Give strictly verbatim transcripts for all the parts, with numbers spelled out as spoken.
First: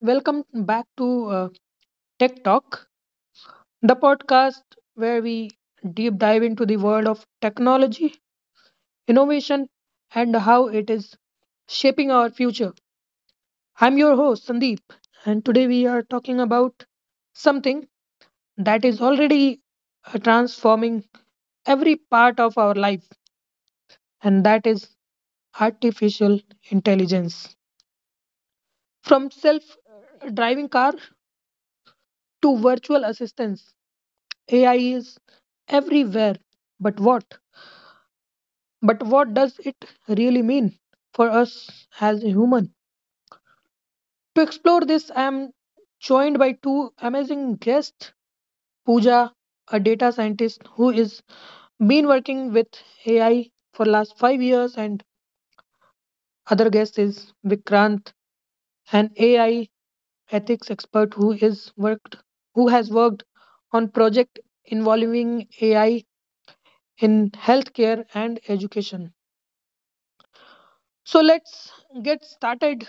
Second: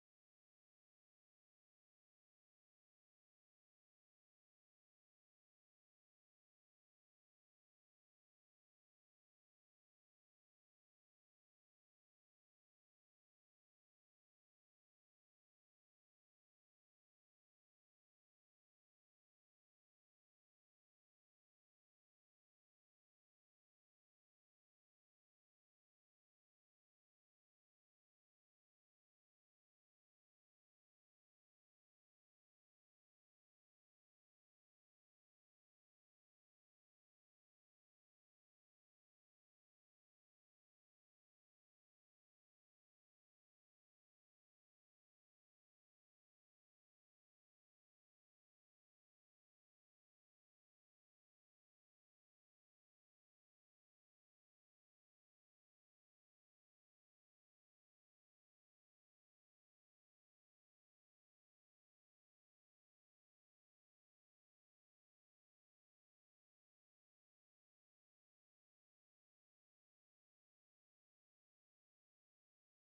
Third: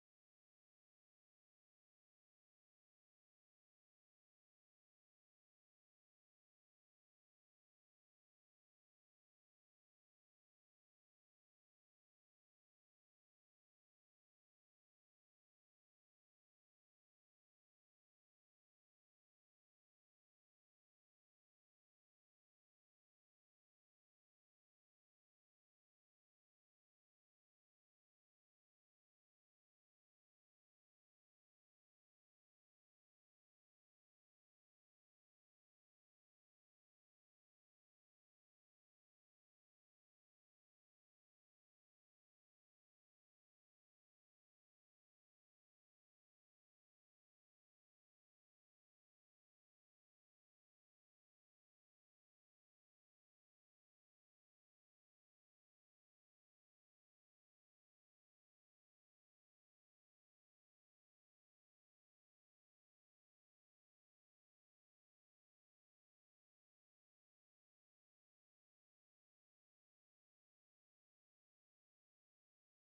Welcome back to uh, Tech Talk, the podcast where we deep dive into the world of technology, innovation, and how it is shaping our future. I'm your host, Sandeep, and today we are talking about something that is already uh, transforming every part of our life, and that is artificial intelligence. From self uh, driving car to virtual assistants A I is everywhere, but what? But what does it really mean for us as a human? To explore this, I am joined by two amazing guests Pooja, a data scientist who is been working with A I for last five years, and other guest is Vikrant, an A I ethics expert who is worked who has worked on project involving A I in healthcare and education. So let's get started.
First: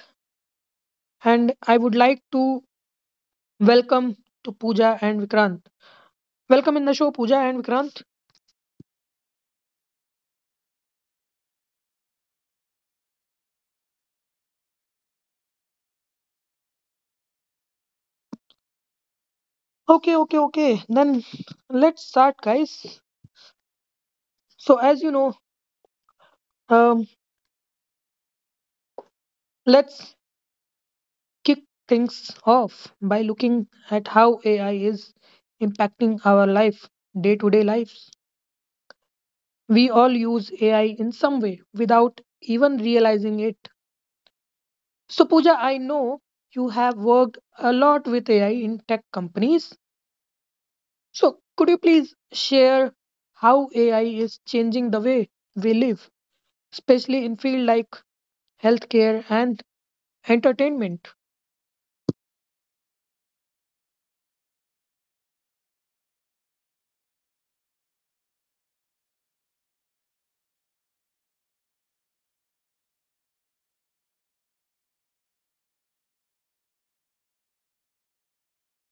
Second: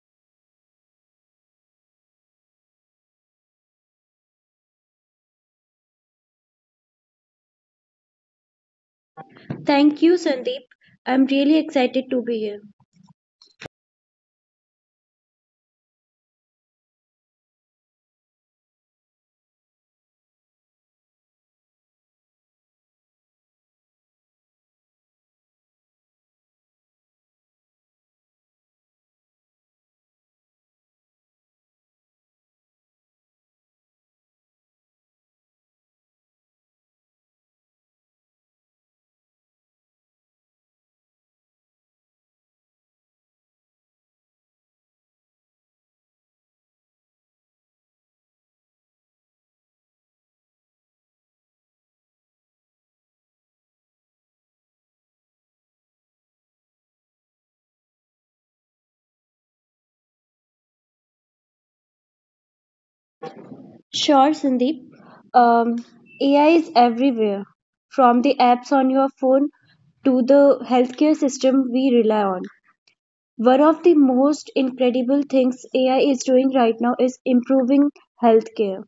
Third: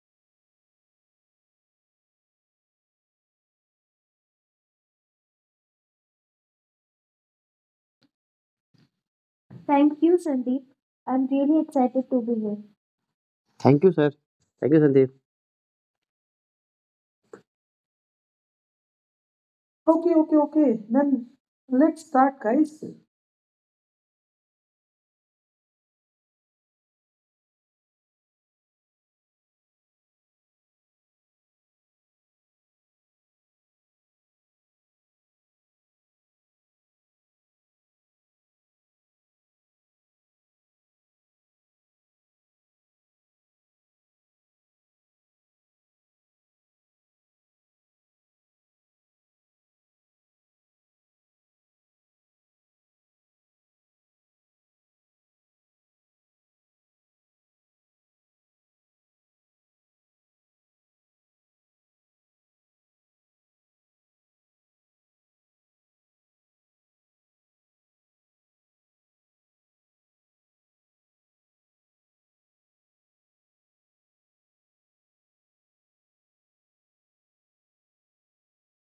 And I would like to welcome to Pooja and Vikrant. Welcome in the show, Pooja and Vikrant. Thank you, Sandeep. I'm really excited to be here. Thank you, sir. Thank you, Sandeep. Okay, Okay, okay, okay, okay. okay. Then Then let's let's start, start, guys. guys. So, as you know, um, let's kick things off by looking at how A I is impacting our life, day to day lives. We all use A I in some way without even realizing it. So, Pooja, I know you have worked a lot with A I in tech companies. So, could you please share how A I is changing the way we live, especially in field like healthcare and entertainment? Sure, Sandeep. Um, A I is everywhere, from the apps on your phone to the healthcare system we rely on. One of the most incredible things A I is doing right now is improving healthcare.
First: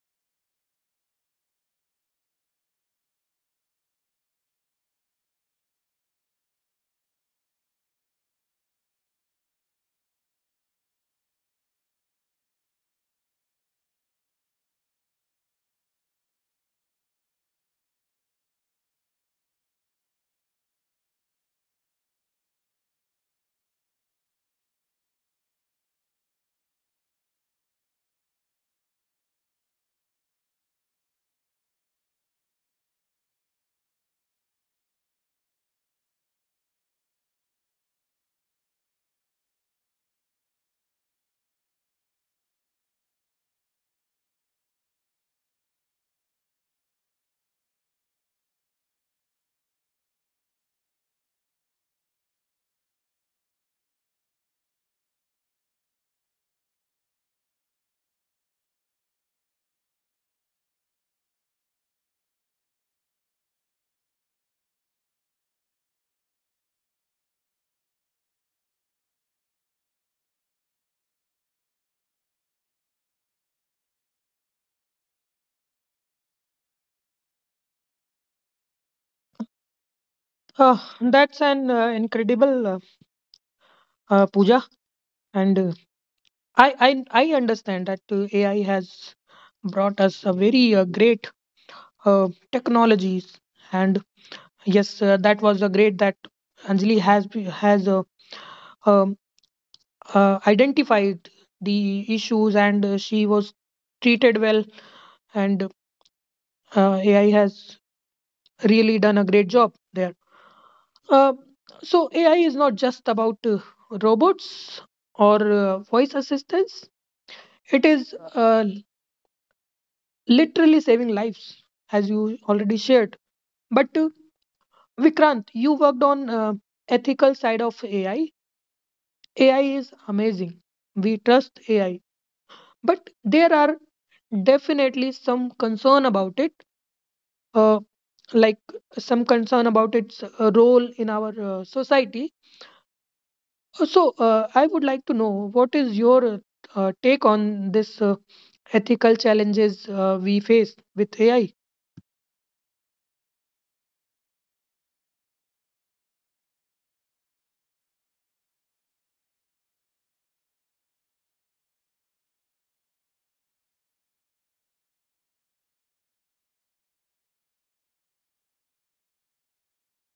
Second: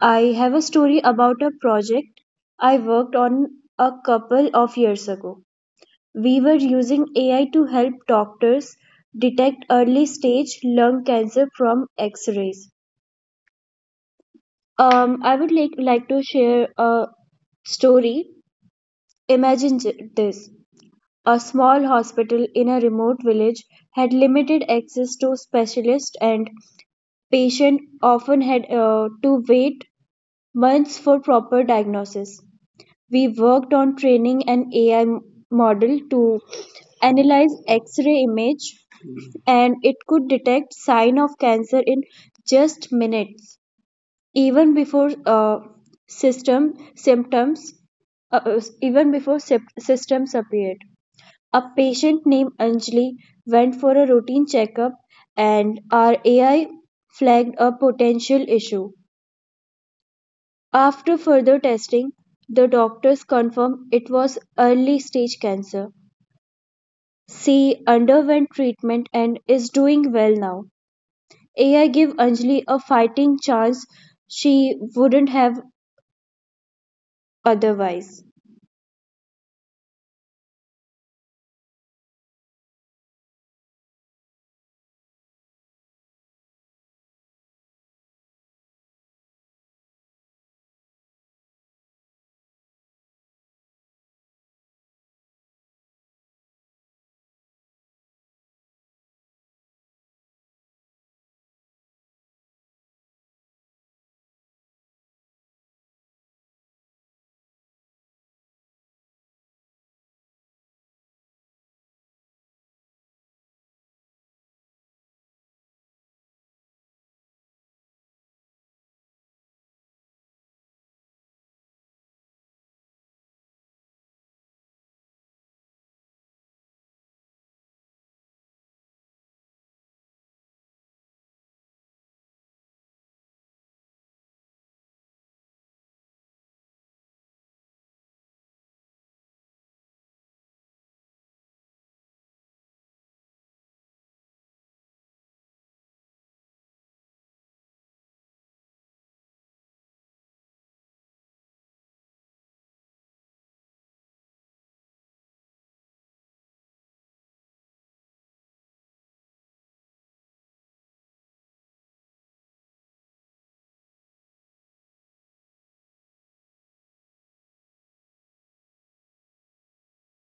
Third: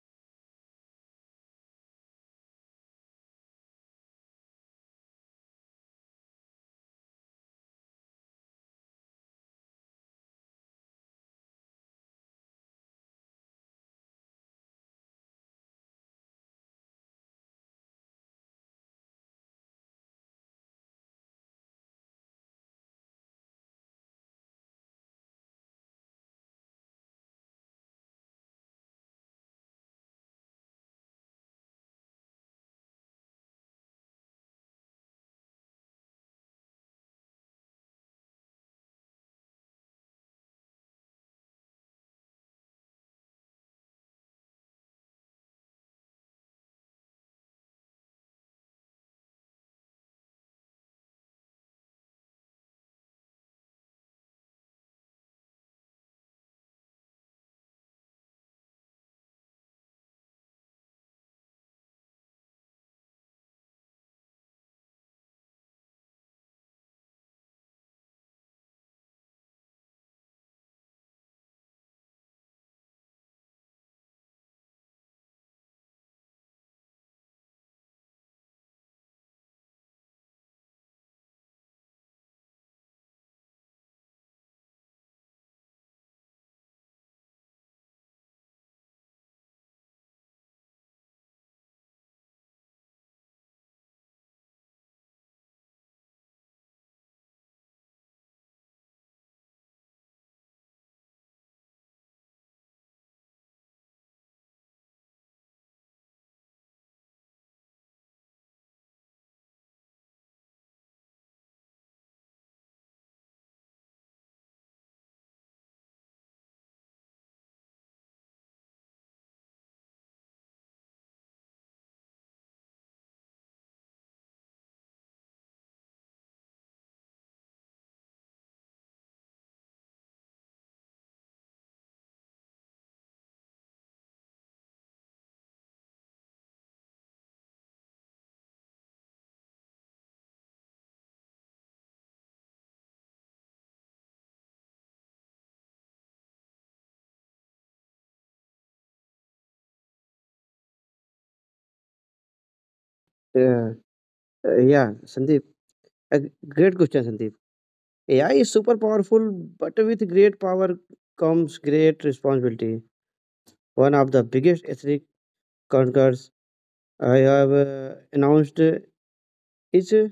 I have a story about a project I worked on a couple of years ago. We were using A I to help doctors detect early stage lung cancer from X-rays. Um, I would like like to share a story. Imagine j- this. A small hospital in a remote village had limited access to specialists, and patient often had uh, to wait months for proper diagnosis. We worked on training an A I model to analyze X-ray image, and it could detect sign of cancer in just minutes, even before uh, system symptoms uh, uh, even before sep- systems appeared. A patient named Anjali went for a routine checkup, and our A I flagged a potential issue. After further testing, the doctors confirmed it was early stage cancer. She underwent treatment and is doing well now. A I gave Anjali a fighting chance she wouldn't have otherwise. Uh, that's an uh, incredible uh, uh, Puja, and uh, I, I I understand that uh, A I has brought us a very uh, great uh, technologies, and yes, uh, that was a great that Anjali has be- has uh, um, uh, identified the issues, and uh, she was treated well, and Uh, A I has really done a great job there. Uh, so A I is not just about uh, robots or uh, voice assistants. It is uh, literally saving lives, as you already shared. But uh, Vikrant, you worked on uh, ethical side of A I. A I is amazing. We trust A I, but there are definitely some concern about it. Uh, like some concern about its uh, role in our uh, society. So, uh, I would like to know what is your uh, take on this uh, ethical challenges uh, we face with A I? Uh, uh, yeah, Sandeep. A g- great question, Sandeep. A I is super powerful, but with great power comes great responsibility. One of the biggest ethnic conquerors I have uh, announced uh, is uh,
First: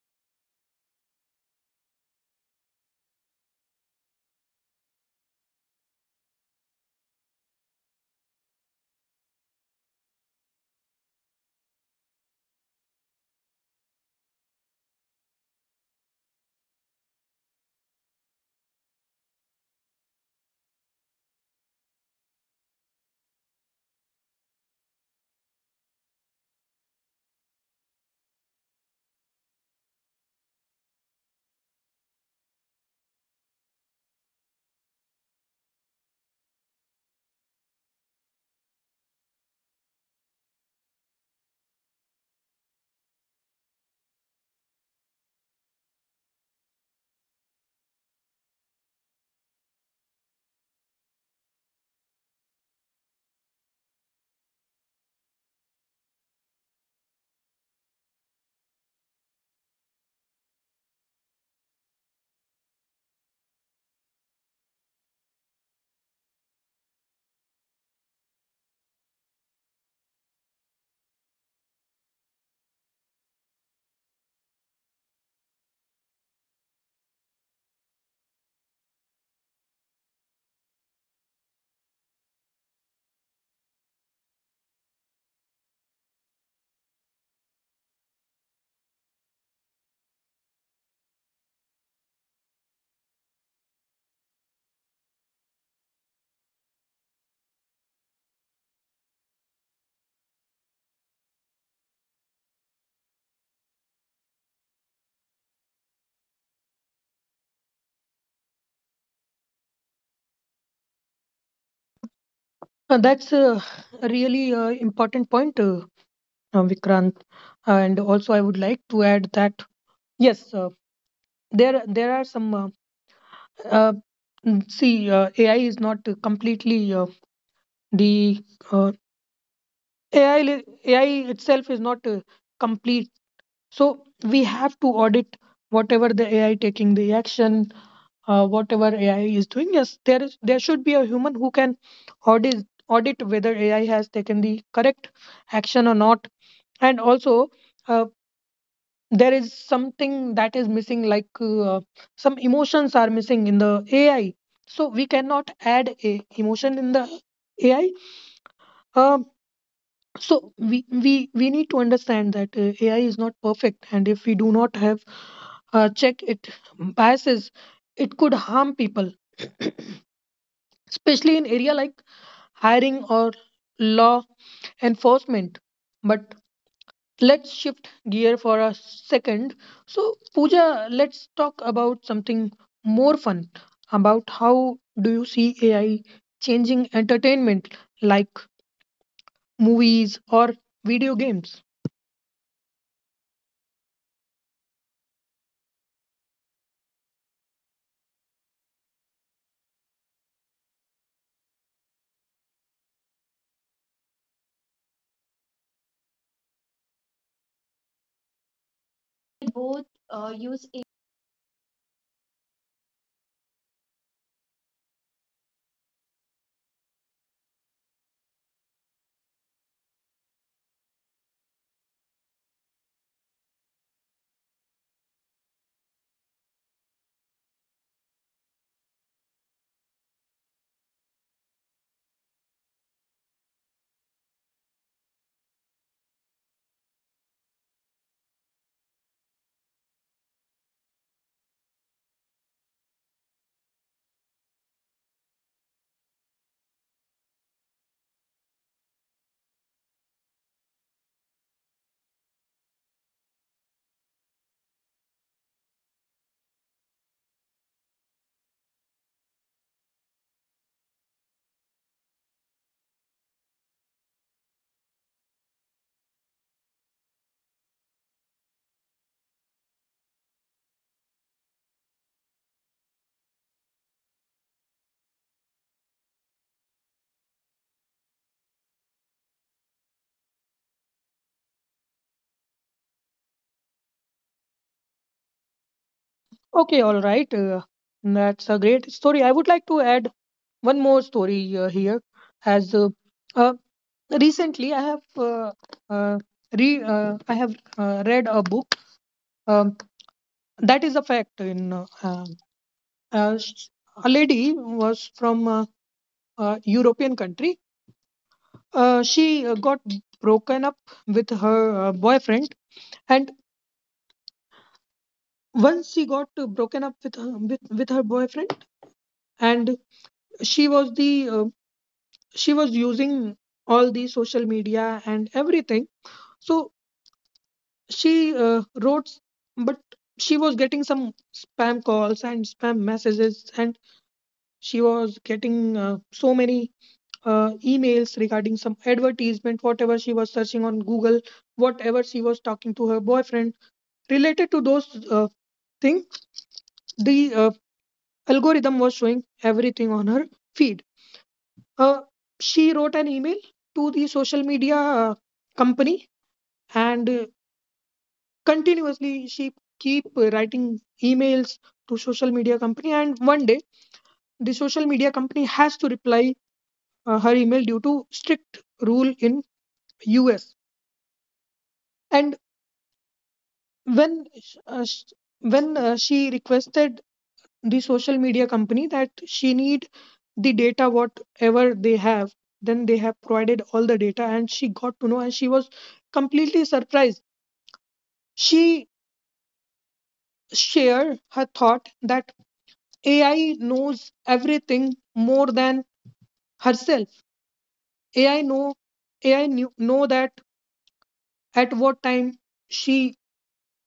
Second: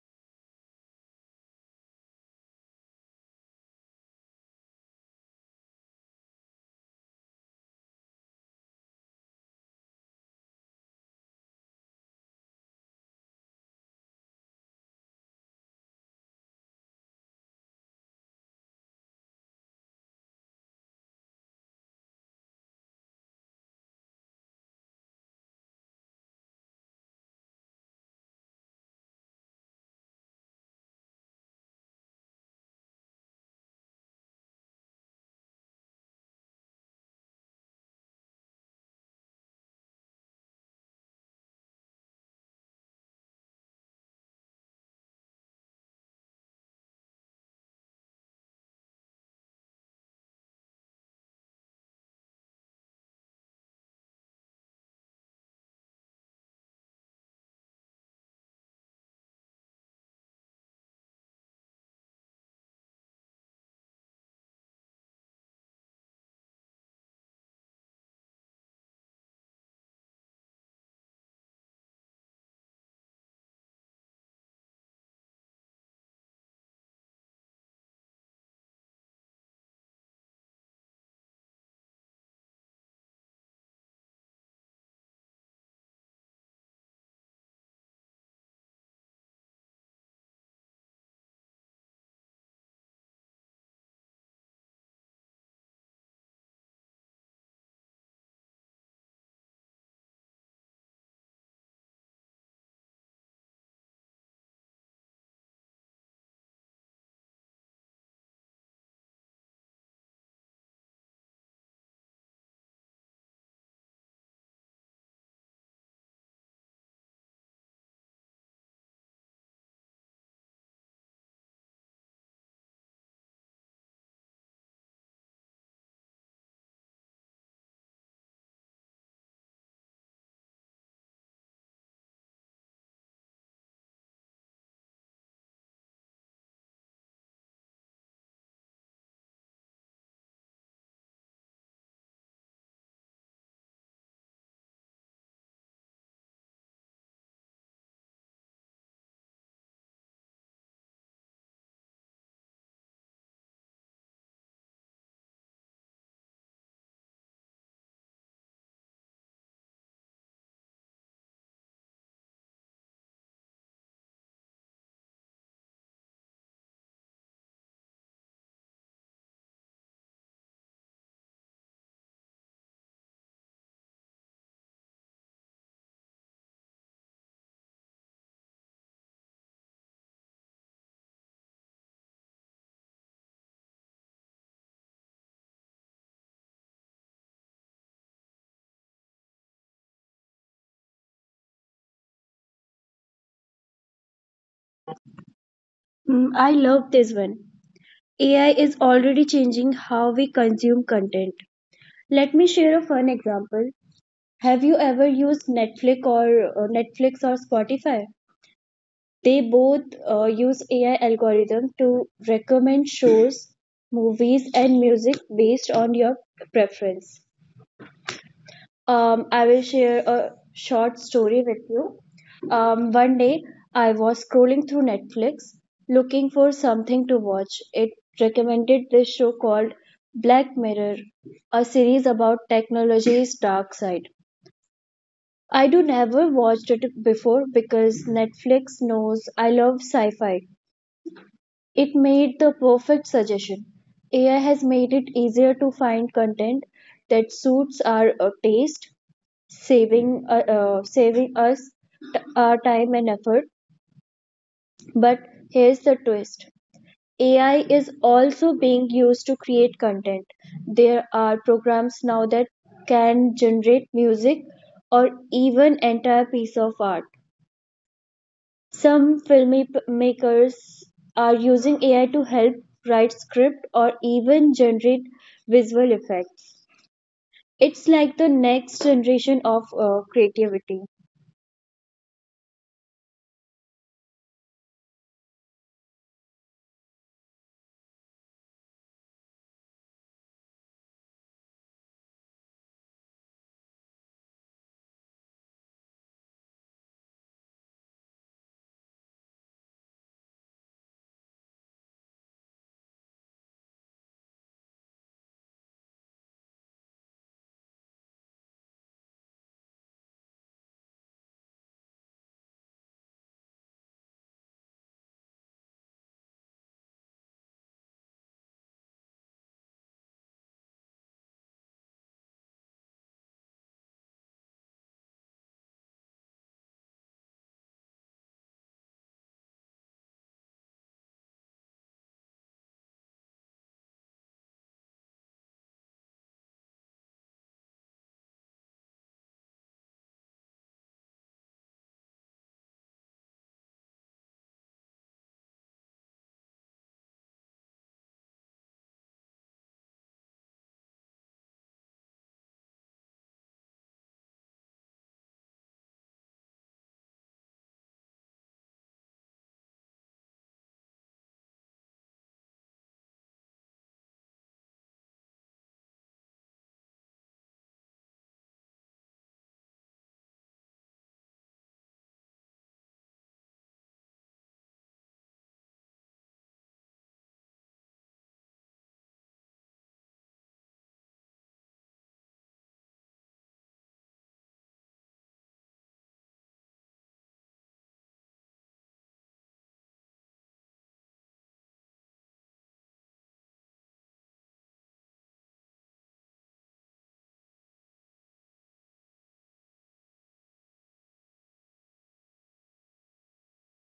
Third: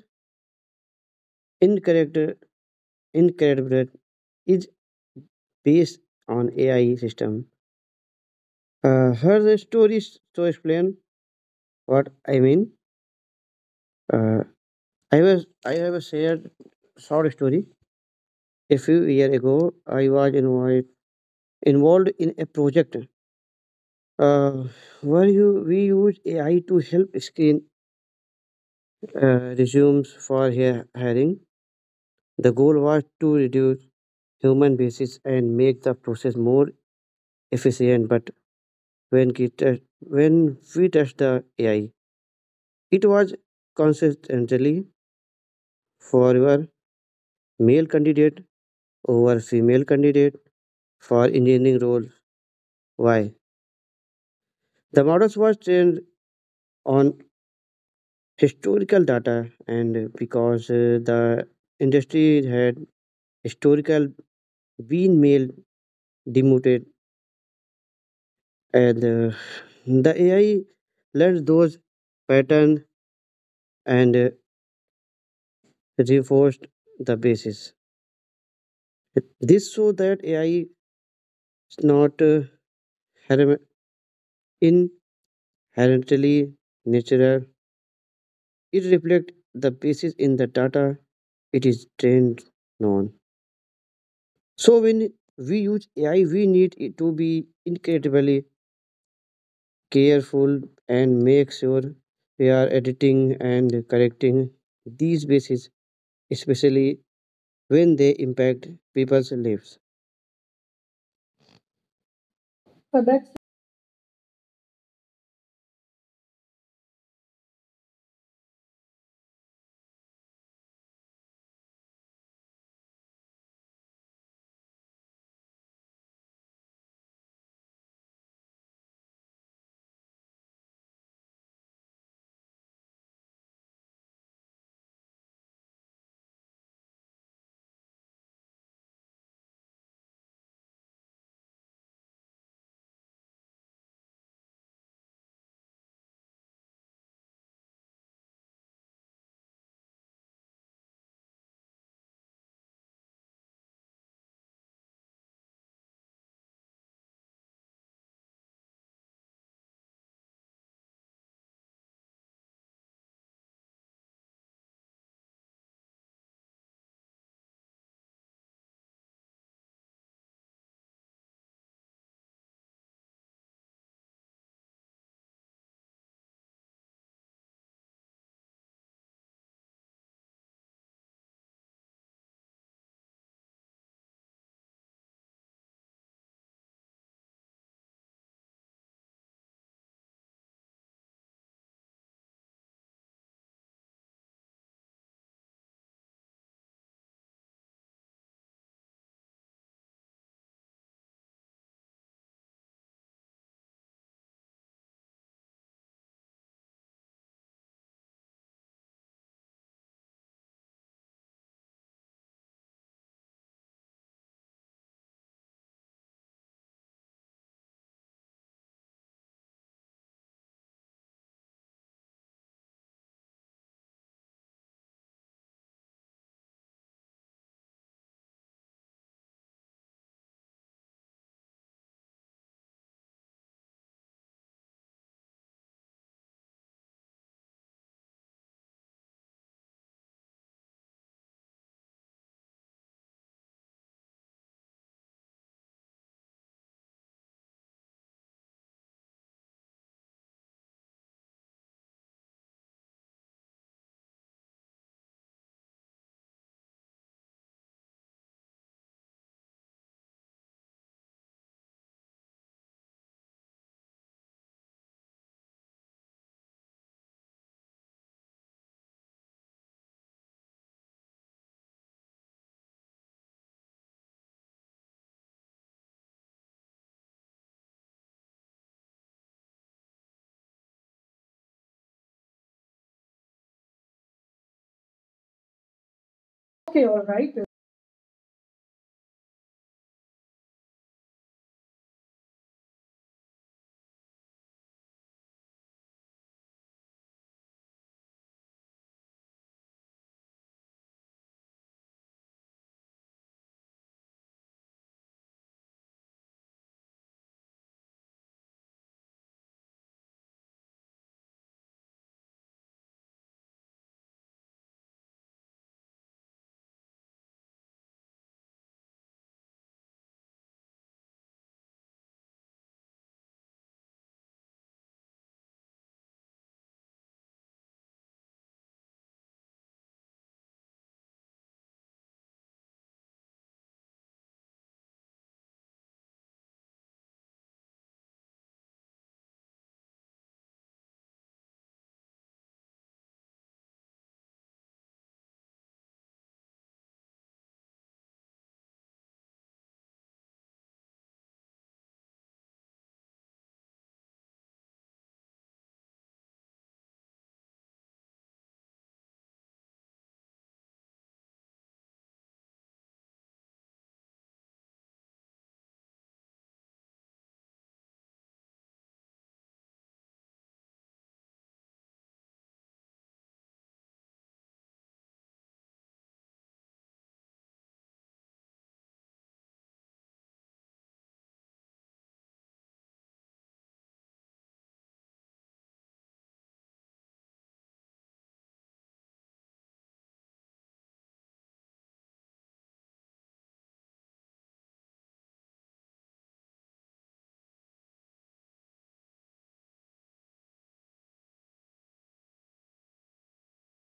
incorrect, incorrect is based on A I system. Uh, her story is to explain what I mean. Uh, I was I have a shared short story. A few years ago, I was involved, involved in a project uh, where you, we used A I to help screen uh, resumes for hi- hiring. The goal was to reduce human basis and make the process more efficient. But when, it, uh, when we touched the A I, it was consistently favor male candidate over female candidate for engineering roles. Why? The models was trained on historical data, and because uh, the industry had historical been male demoted, and uh, the ai learned those pattern, and uh, reinforced the basis this, so that ai is not uh, herem- inherently natural. It reflects the basis in the data it is trained on. So when we use ai, we need it to be incredibly careful and make sure we are editing and correcting these bases, especially when they impact people's lives. Uh, But that's that's uh, a really uh, important point, uh, uh, Vikrant. And also, I would like to add that yes, uh, there there are some. Uh, uh, mm, see, uh, A I is not uh, completely uh, the uh, A I li- A I itself is not uh, complete. So we have to audit whatever the A I taking the action, uh, whatever A I is doing. Yes, there is there should be a human who can audit audit whether A I has taken the correct action or not. And also, uh, there is something that is missing, like uh, some emotions are missing in the A I. So we cannot add a emotion in the A I. Um, so we we we need to understand that uh, A I is not perfect, and if we do not have uh, check it biases, it could harm people especially in area like hiring, or law enforcement. But let's shift gear for a second. So, Pooja, let's talk about something more fun about how do you see A I changing entertainment like movies or video games? Mm, I love this one. A I is already changing how we consume content. Let me share a fun example. Have you ever used Netflix or uh, Netflix or Spotify? They both uh, use A I algorithm to recommend shows, movies, and music based on your preference. Um, I will share a short story with you. Um, one day, I was scrolling through Netflix looking for something to watch. It recommended this show called Black Mirror, a series about technology's dark side. I do never watched it before. Because Netflix knows I love sci-fi, it made the perfect suggestion. A I has made it easier to find content that suits our uh, taste, saving uh, uh, saving us t- our time and effort. But here's the twist, ai is also being used to create content. There are programs now that can generate music or even entire piece of art. Some filmmakers are using ai to help write script or even generate visual effects. It's like the next generation of uh, creativity. Okay, okay, all all right. right. Uh, that's a great story. I would like to add one more story uh, here. As uh, uh, recently, I have uh, uh, re uh, I have uh, read a book. Um that is a fact in uh, uh, as a lady was from uh, a European country. Uh, she uh, got broken up with her uh, boyfriend, and once she got uh, broken up with her, with, with her boyfriend, and she was the uh, she was using all the social media and everything. So she uh, wrote, but she was getting some spam calls and spam messages, and she was getting uh, so many uh, emails regarding some advertisement, whatever she was searching on Google, whatever she was talking to her boyfriend. Related to those uh, things, the uh, algorithm was showing everything on her feed. Uh, she wrote an email to the social media uh, company, and uh, continuously she keep uh, writing emails to social media company, and one day the social media company has to reply uh, her email due to strict rule in U S. And when sh- uh, sh- when uh, she requested the social media company that she need the data whatever they have, then they have provided all the data, and she got to know, and she was completely surprised. She shared her thought that AI knows everything more than herself. Ai know ai knew, know that at what time she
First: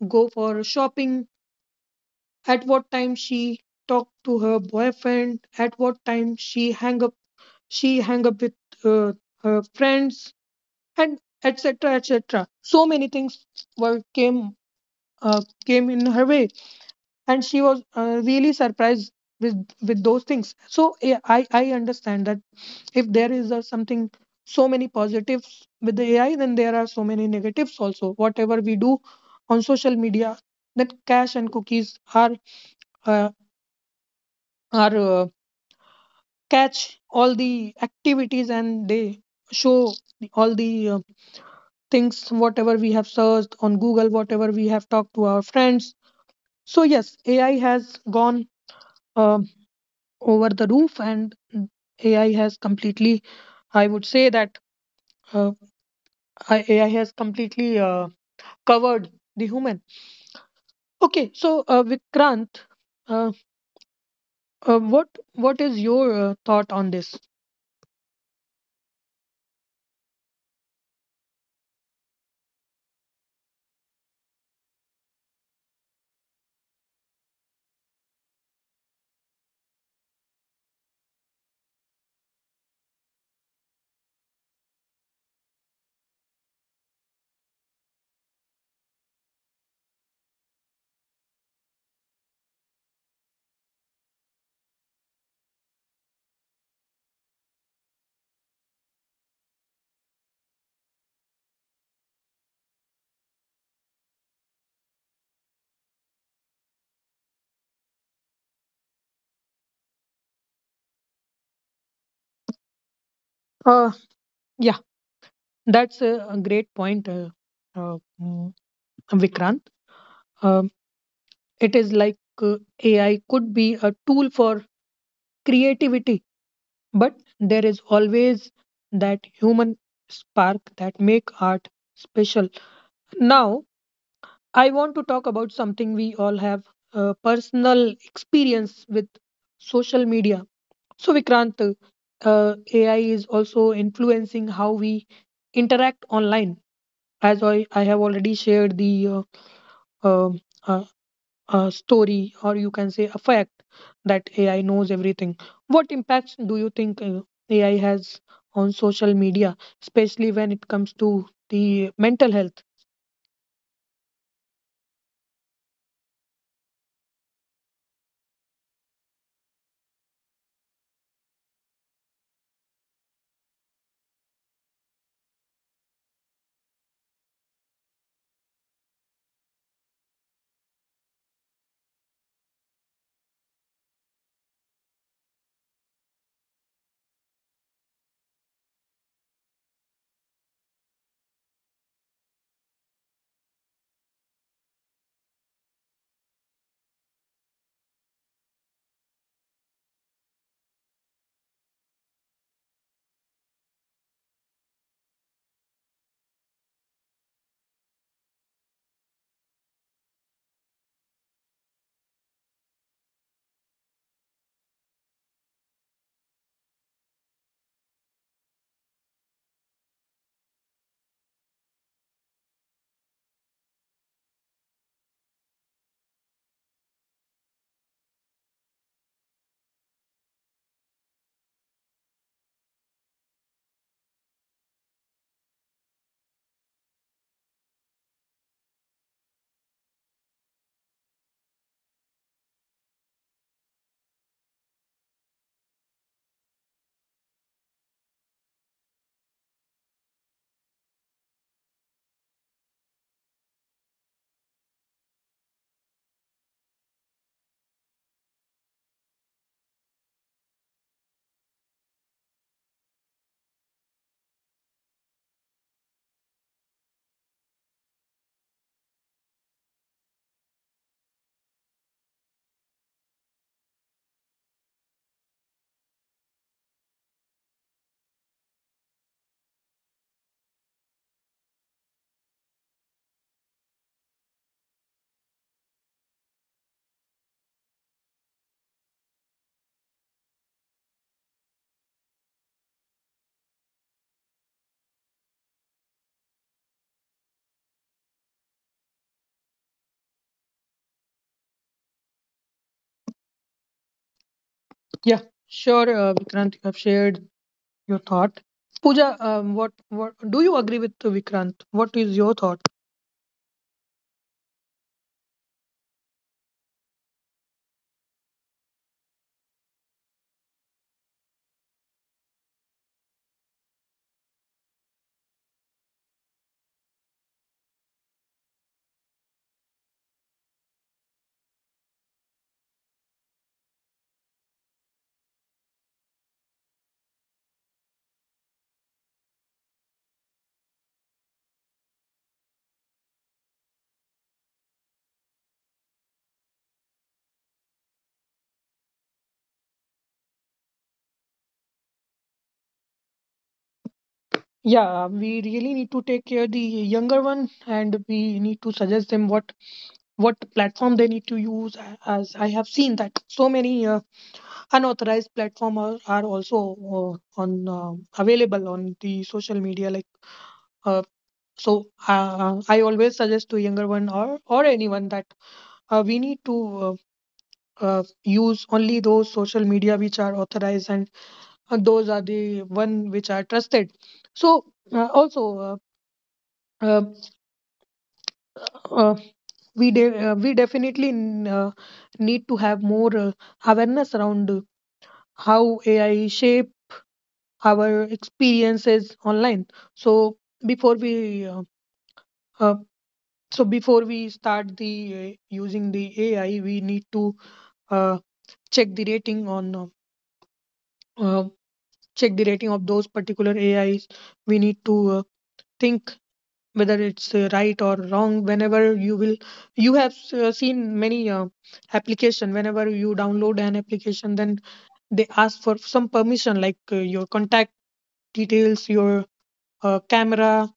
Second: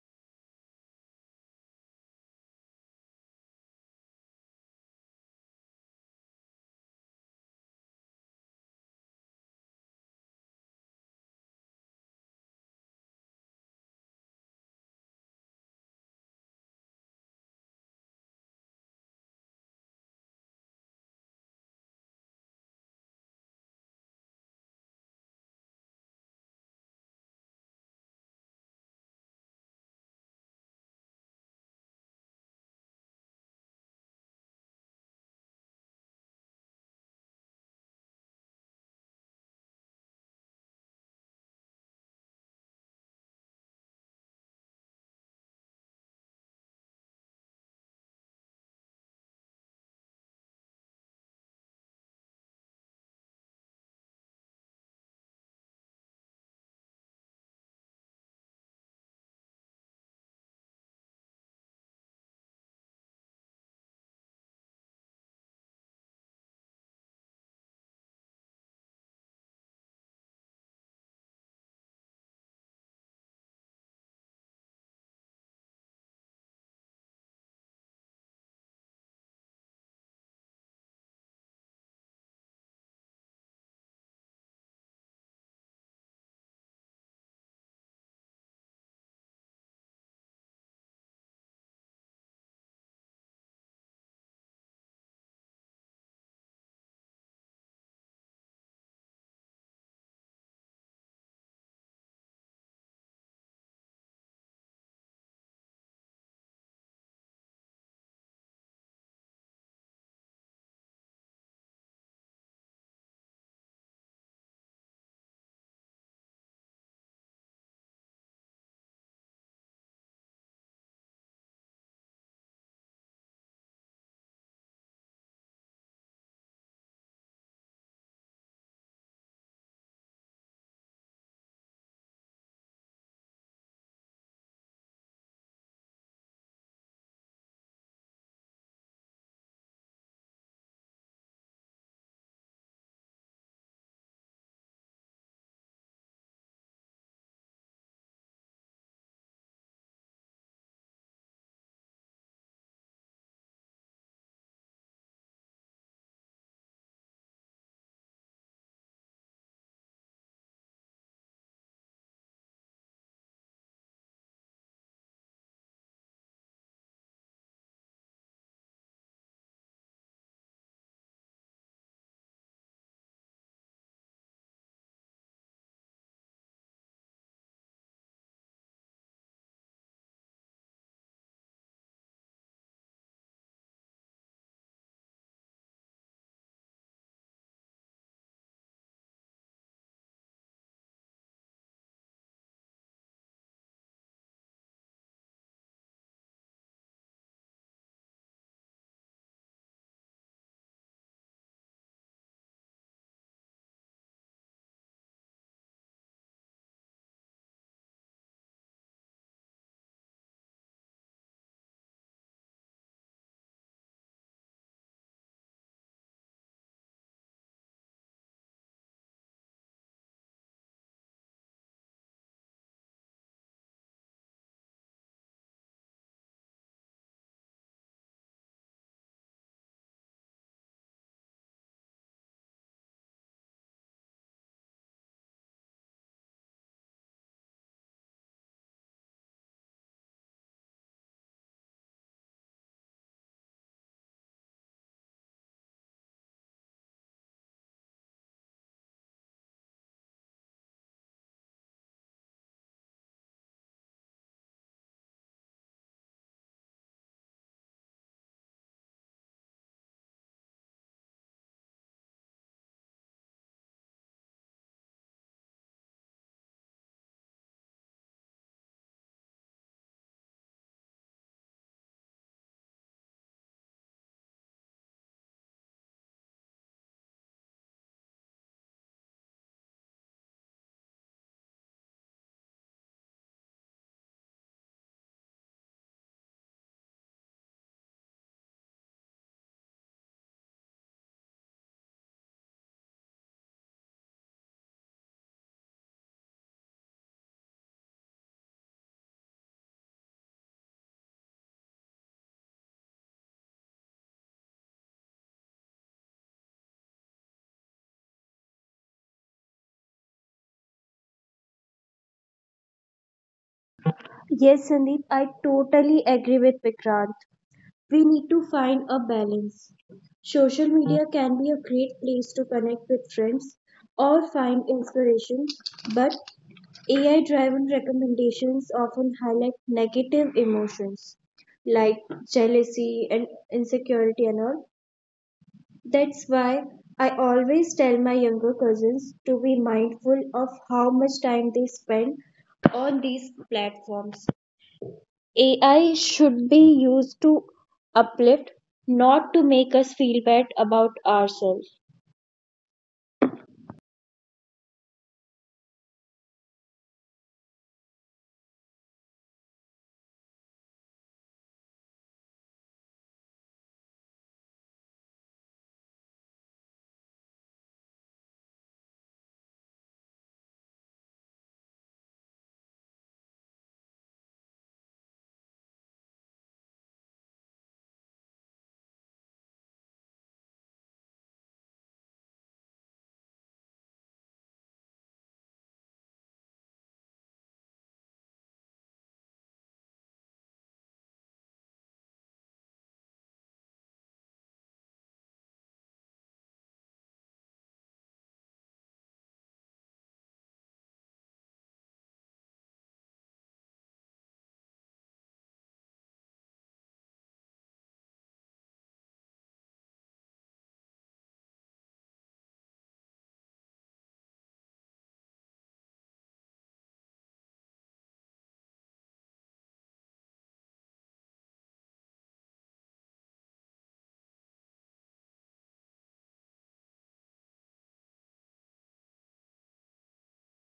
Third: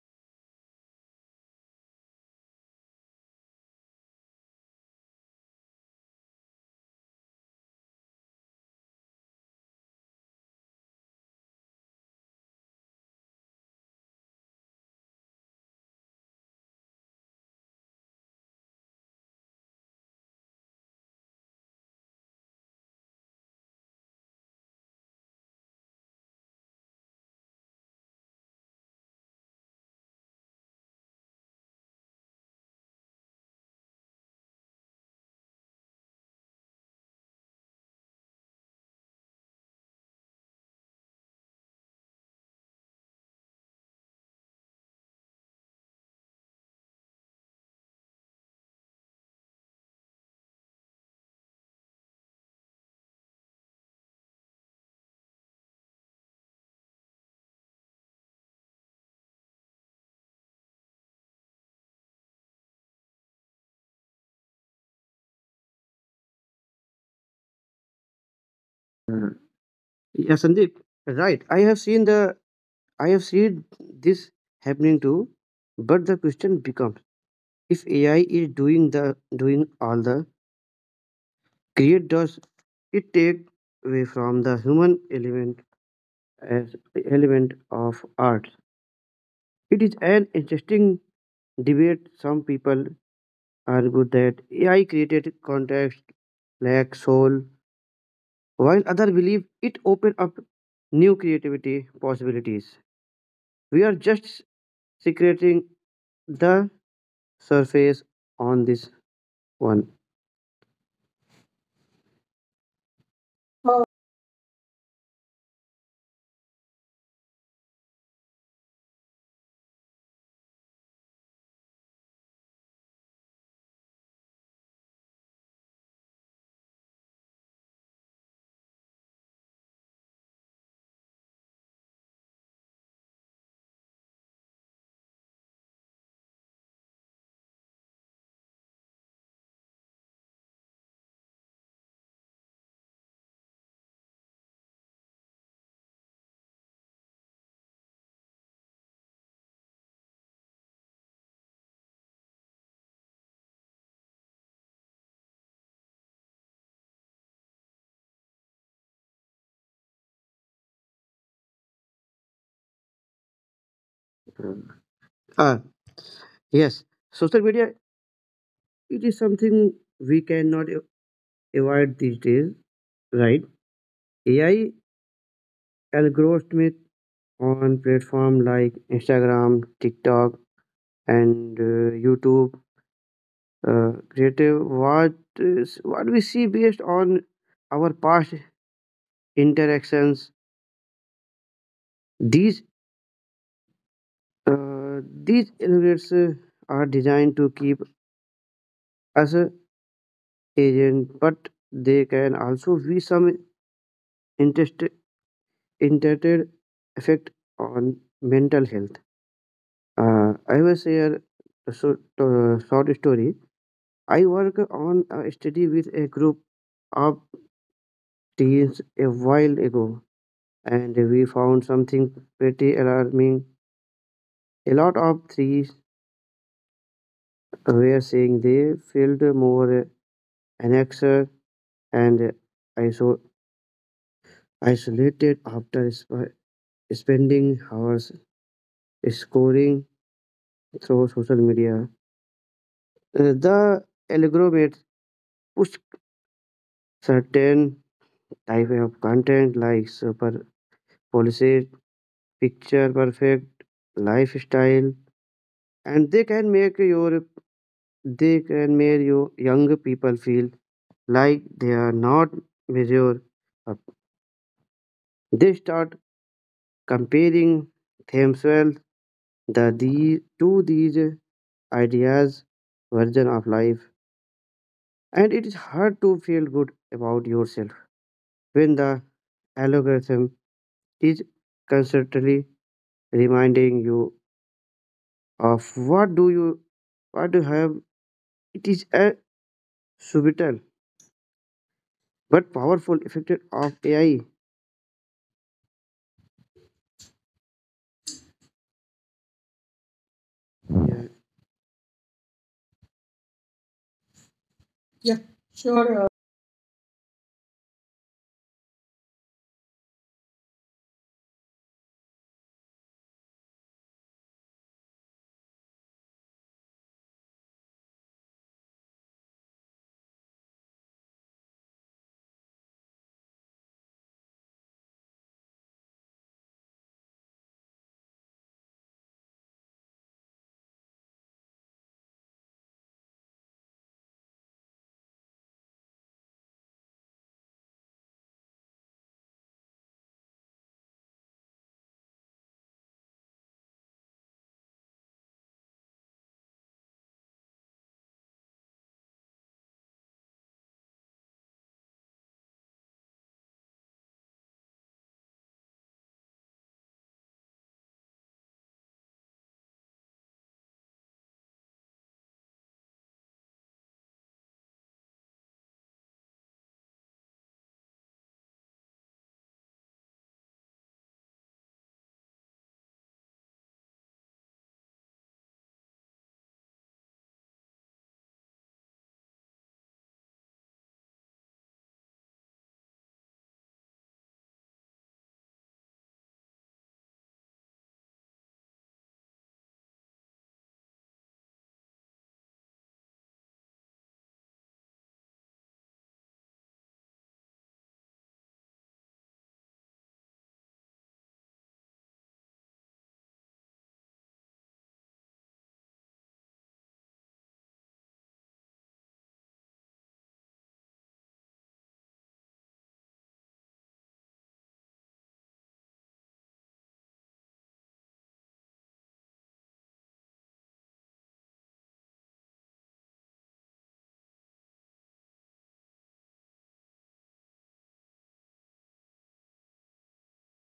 go for shopping, at what time she talked to her boyfriend, at what time she hang up she hang up with uh, her friends, and et cetera et cetera. So many things were came uh, came in her way, and she was uh, really surprised with with those things. So yeah, I I understand that if there is uh, something so many positives with the A I, then there are so many negatives also. Whatever we do on social media, that cash and cookies are uh, are uh, catch all the activities, and they show all the uh, things whatever we have searched on Google, whatever we have talked to our friends. So yes, AI has gone uh, over the roof, and AI has completely, I would say that, uh, I- ai has completely uh, covered the human. Okay, so uh, Vikrant, uh, uh, what what is your uh, thought on this? Uh, yeah, Sandeep, right. I have seen the I have seen this happening too, but the question becomes, if A I is doing the doing all the create, does it take away from the human element as element of art. It is an interesting debate. Some people argue that ai created context lacks soul, while others believe it opened up new creativity possibilities. We are just secreting the surface on this one. Uh, yeah, that's a, a great point, uh, uh, Vikrant. Um, it is like uh, A I could be a tool for creativity, but there is always that human spark that make art special. Now, I want to talk about something we all have uh, personal experience with social media. So, Vikrant, uh, A I is also influencing how we interact online. As I, I have already shared the uh, um, uh, a story or you can say a fact that A I knows everything. What impacts do you think uh, A I has on social media, especially when it comes to the mental health? Ah, yes, social media, it is something we cannot a- avoid these days, right? AI algorithms on platform like Instagram, TikTok, and uh, YouTube uh, creative what is what we see based on our past interactions. These uh, these innovators uh, are designed to keep us uh, agent, but they can also be some interest intended effect on mental health. uh, I will share a short, uh, short story. I work on a study with a group of teens a while ago, and we found something pretty alarming. A lot of threes were saying they felt more anxious and iso- isolated after sp- spending hours scoring through social media. Uh, The algorithm pushed certain type of content like super policies, picture perfect lifestyle, and they can make your they can make you young people feel like they are not mature up. They start comparing themselves the, the, to these ideas version of life. And it is hard to feel good about yourself when the algorithm is constantly reminding you of what do you what do you have. It is a subtle but powerful effect of A I. Yeah. Yeah, Yeah, sure, sure. uh, Vikrant, you have shared your thought. Pooja, um, what what do you agree with uh, Vikrant? What is your thought? Yes, Sandeep, I totally agree with Vikrant. We need to find a balance. Social media can be a great place to connect with friends or find inspiration, but A I driven recommendations often highlight negative emotions like jealousy and insecurity and all. That's why I always tell my younger cousins to be mindful of how much time they spend on these platforms. A I should be used to uplift, not to make us feel bad about ourselves. Yeah, we really need to take care the younger one, and we need to suggest them what what platform they need to use. As I have seen that so many unauthorized platform are, are also uh, on uh, available on the social media like uh, so uh, uh, I always suggest to younger one or or anyone that uh, we need to uh, uh, use only those social media which are authorized, and uh, those are the one which are trusted. So uh, also uh, uh, uh, we de- uh, we definitely n- uh, need to have more uh, awareness around uh, how AI shape our experiences online. So before we uh, uh, so before we start the uh, using the A I, we need to uh, check the rating on uh, uh, check the rating of those particular A Is. We need to uh, think whether it's uh, right or wrong. Whenever you will, you have uh, seen many uh, application. Whenever you download an application, then they ask for some permission like uh, your contact details, your uh, camera,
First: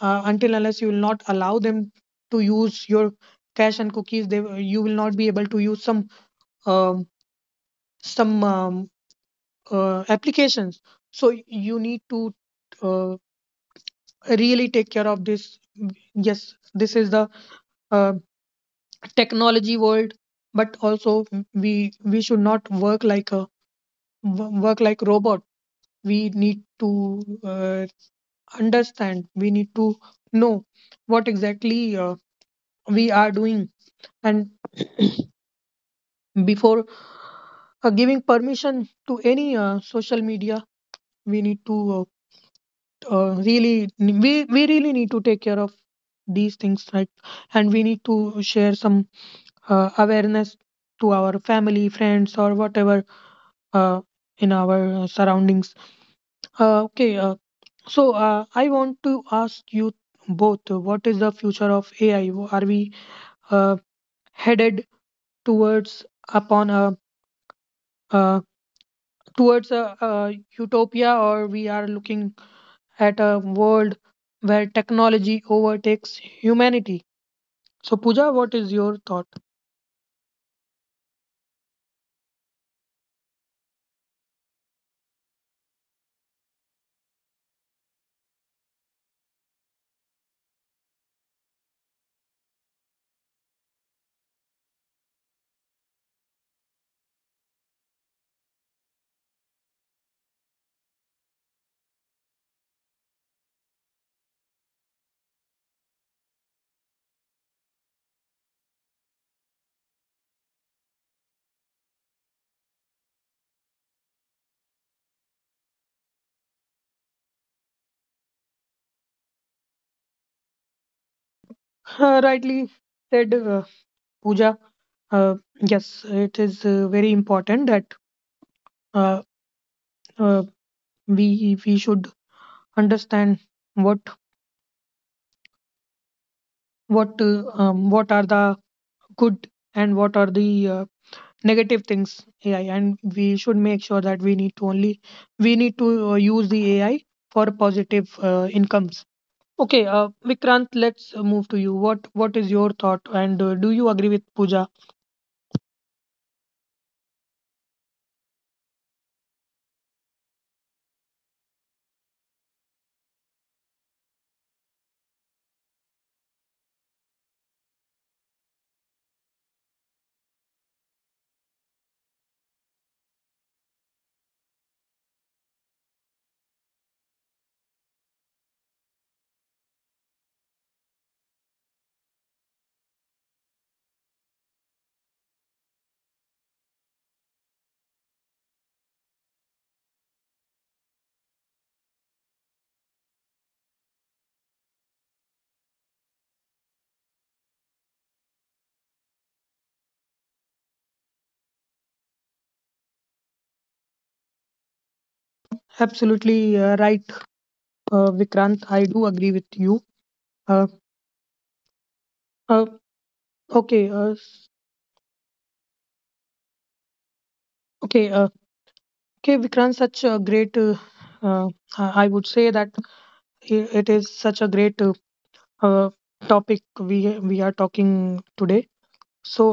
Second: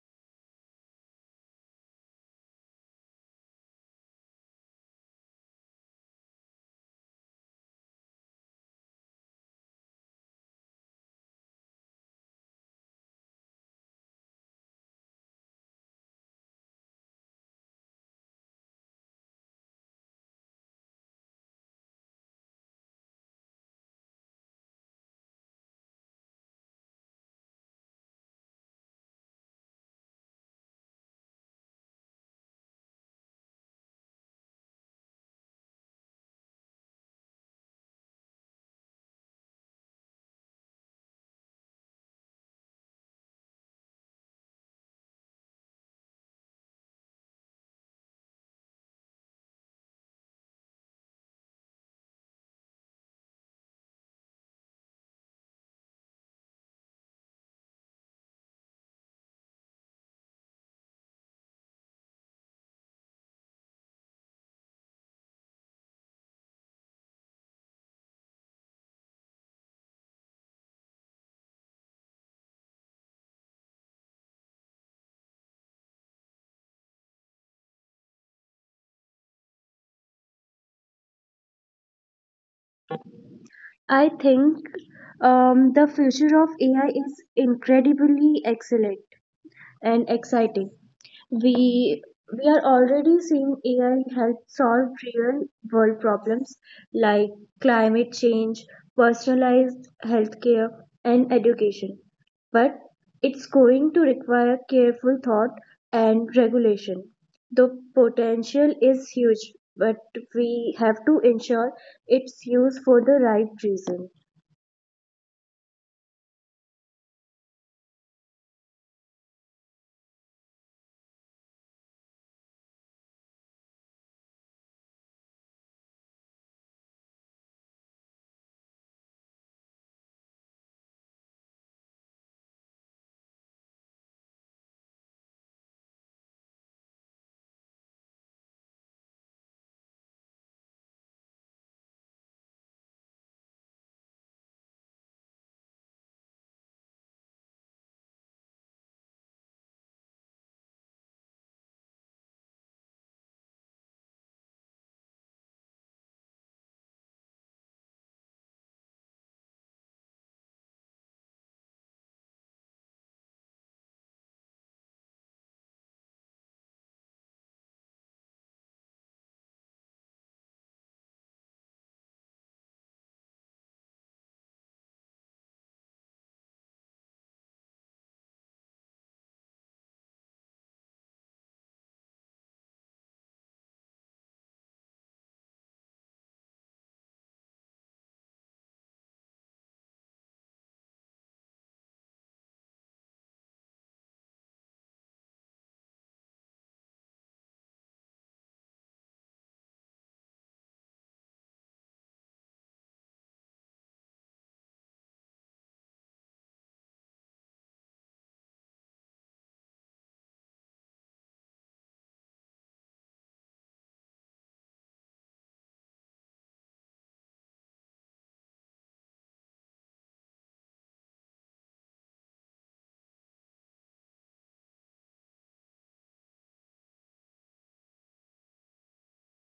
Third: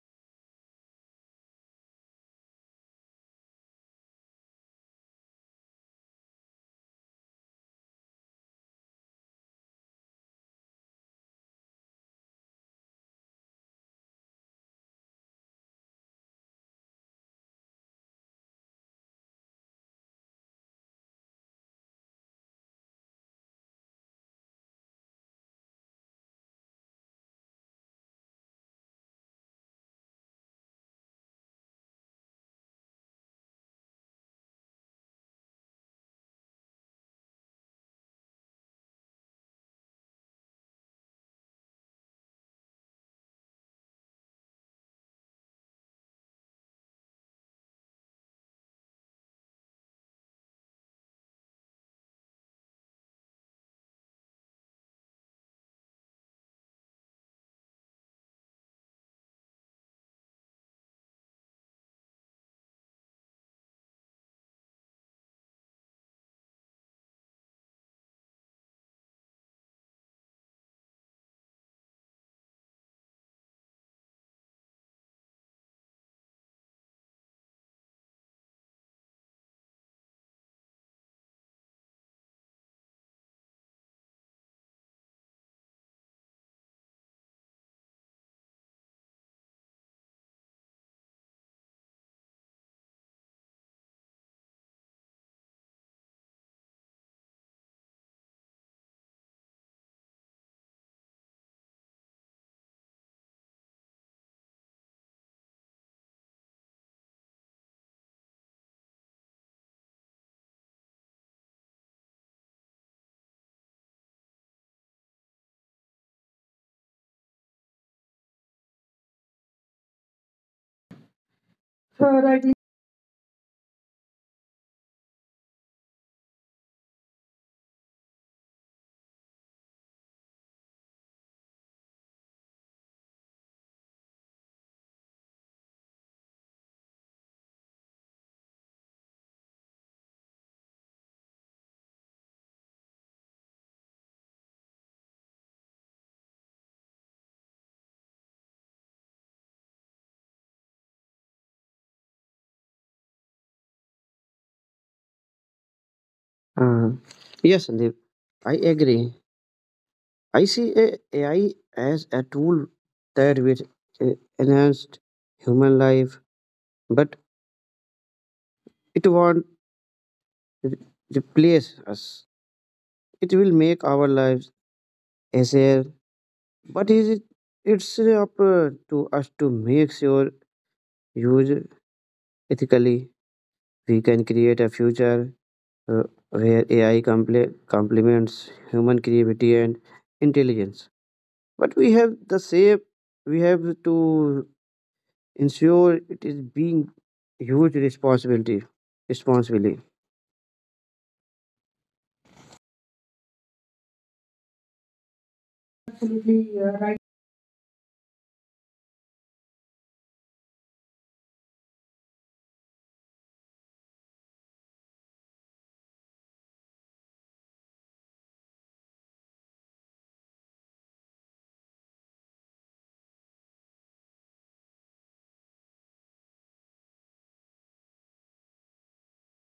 uh, until unless you will not allow them to use your cash and cookies, they will- you will not be able to use some um, some um, uh, applications. So y- you need to uh, really take care of this. Mm, yes, this is the uh, technology world, but also w- we we should not work like a w- work like robot. We need to uh, understand. We need to know what exactly uh, we are doing. And before uh, giving permission to any uh, social media, we need to uh, uh, really we, we really need to take care of these things, right? And we need to share some uh, awareness to our family friends or whatever uh, in our uh, surroundings. Uh, okay, uh, so uh, I want to ask you both uh, what is the future of AI? Are we uh, headed towards upon a uh, towards a, a utopia, or we are looking at a world where technology overtakes humanity? So, Pooja, what is your thought? I think um, the future of A I is incredibly excellent and exciting. We we are already seeing A I help solve real world problems like climate change, personalized healthcare, and education. But it's going to require careful thought and regulation. The potential is huge, but we have to ensure it's used for the right reason. Uh, Uh, rightly. rightly said, uh, Pooja. Uh, yes, it is uh, very important that uh, uh, we we should understand what what uh, um, what are the good and what are the uh, negative things A I, and we should make sure that we need to only we need to uh, use the A I for positive uh, incomes. Okay, uh, Vikrant, let's uh, move to you. What what is your thought, and uh, do you agree with Pooja? Uh, yes, Sandeep, I agree. I see a AI as a tool that will uh, enhance human life, but it won't re- replace us. It will make our lives easier, but is it, it's up uh, to us to make sure use ethically. We can create a future uh, where A I comple- complements human creativity and intelligence. But we have the same we have to ensure it is being huge responsibility responsibility. Absolutely Absolutely you're uh, right. right, uh, Vikrant. I do agree with you. Uh, uh, okay, uh, s- okay, uh, okay, Vikrant. Such a great. Uh, uh, I I would say that i- it is such a great uh, uh, topic we we are talking today. So,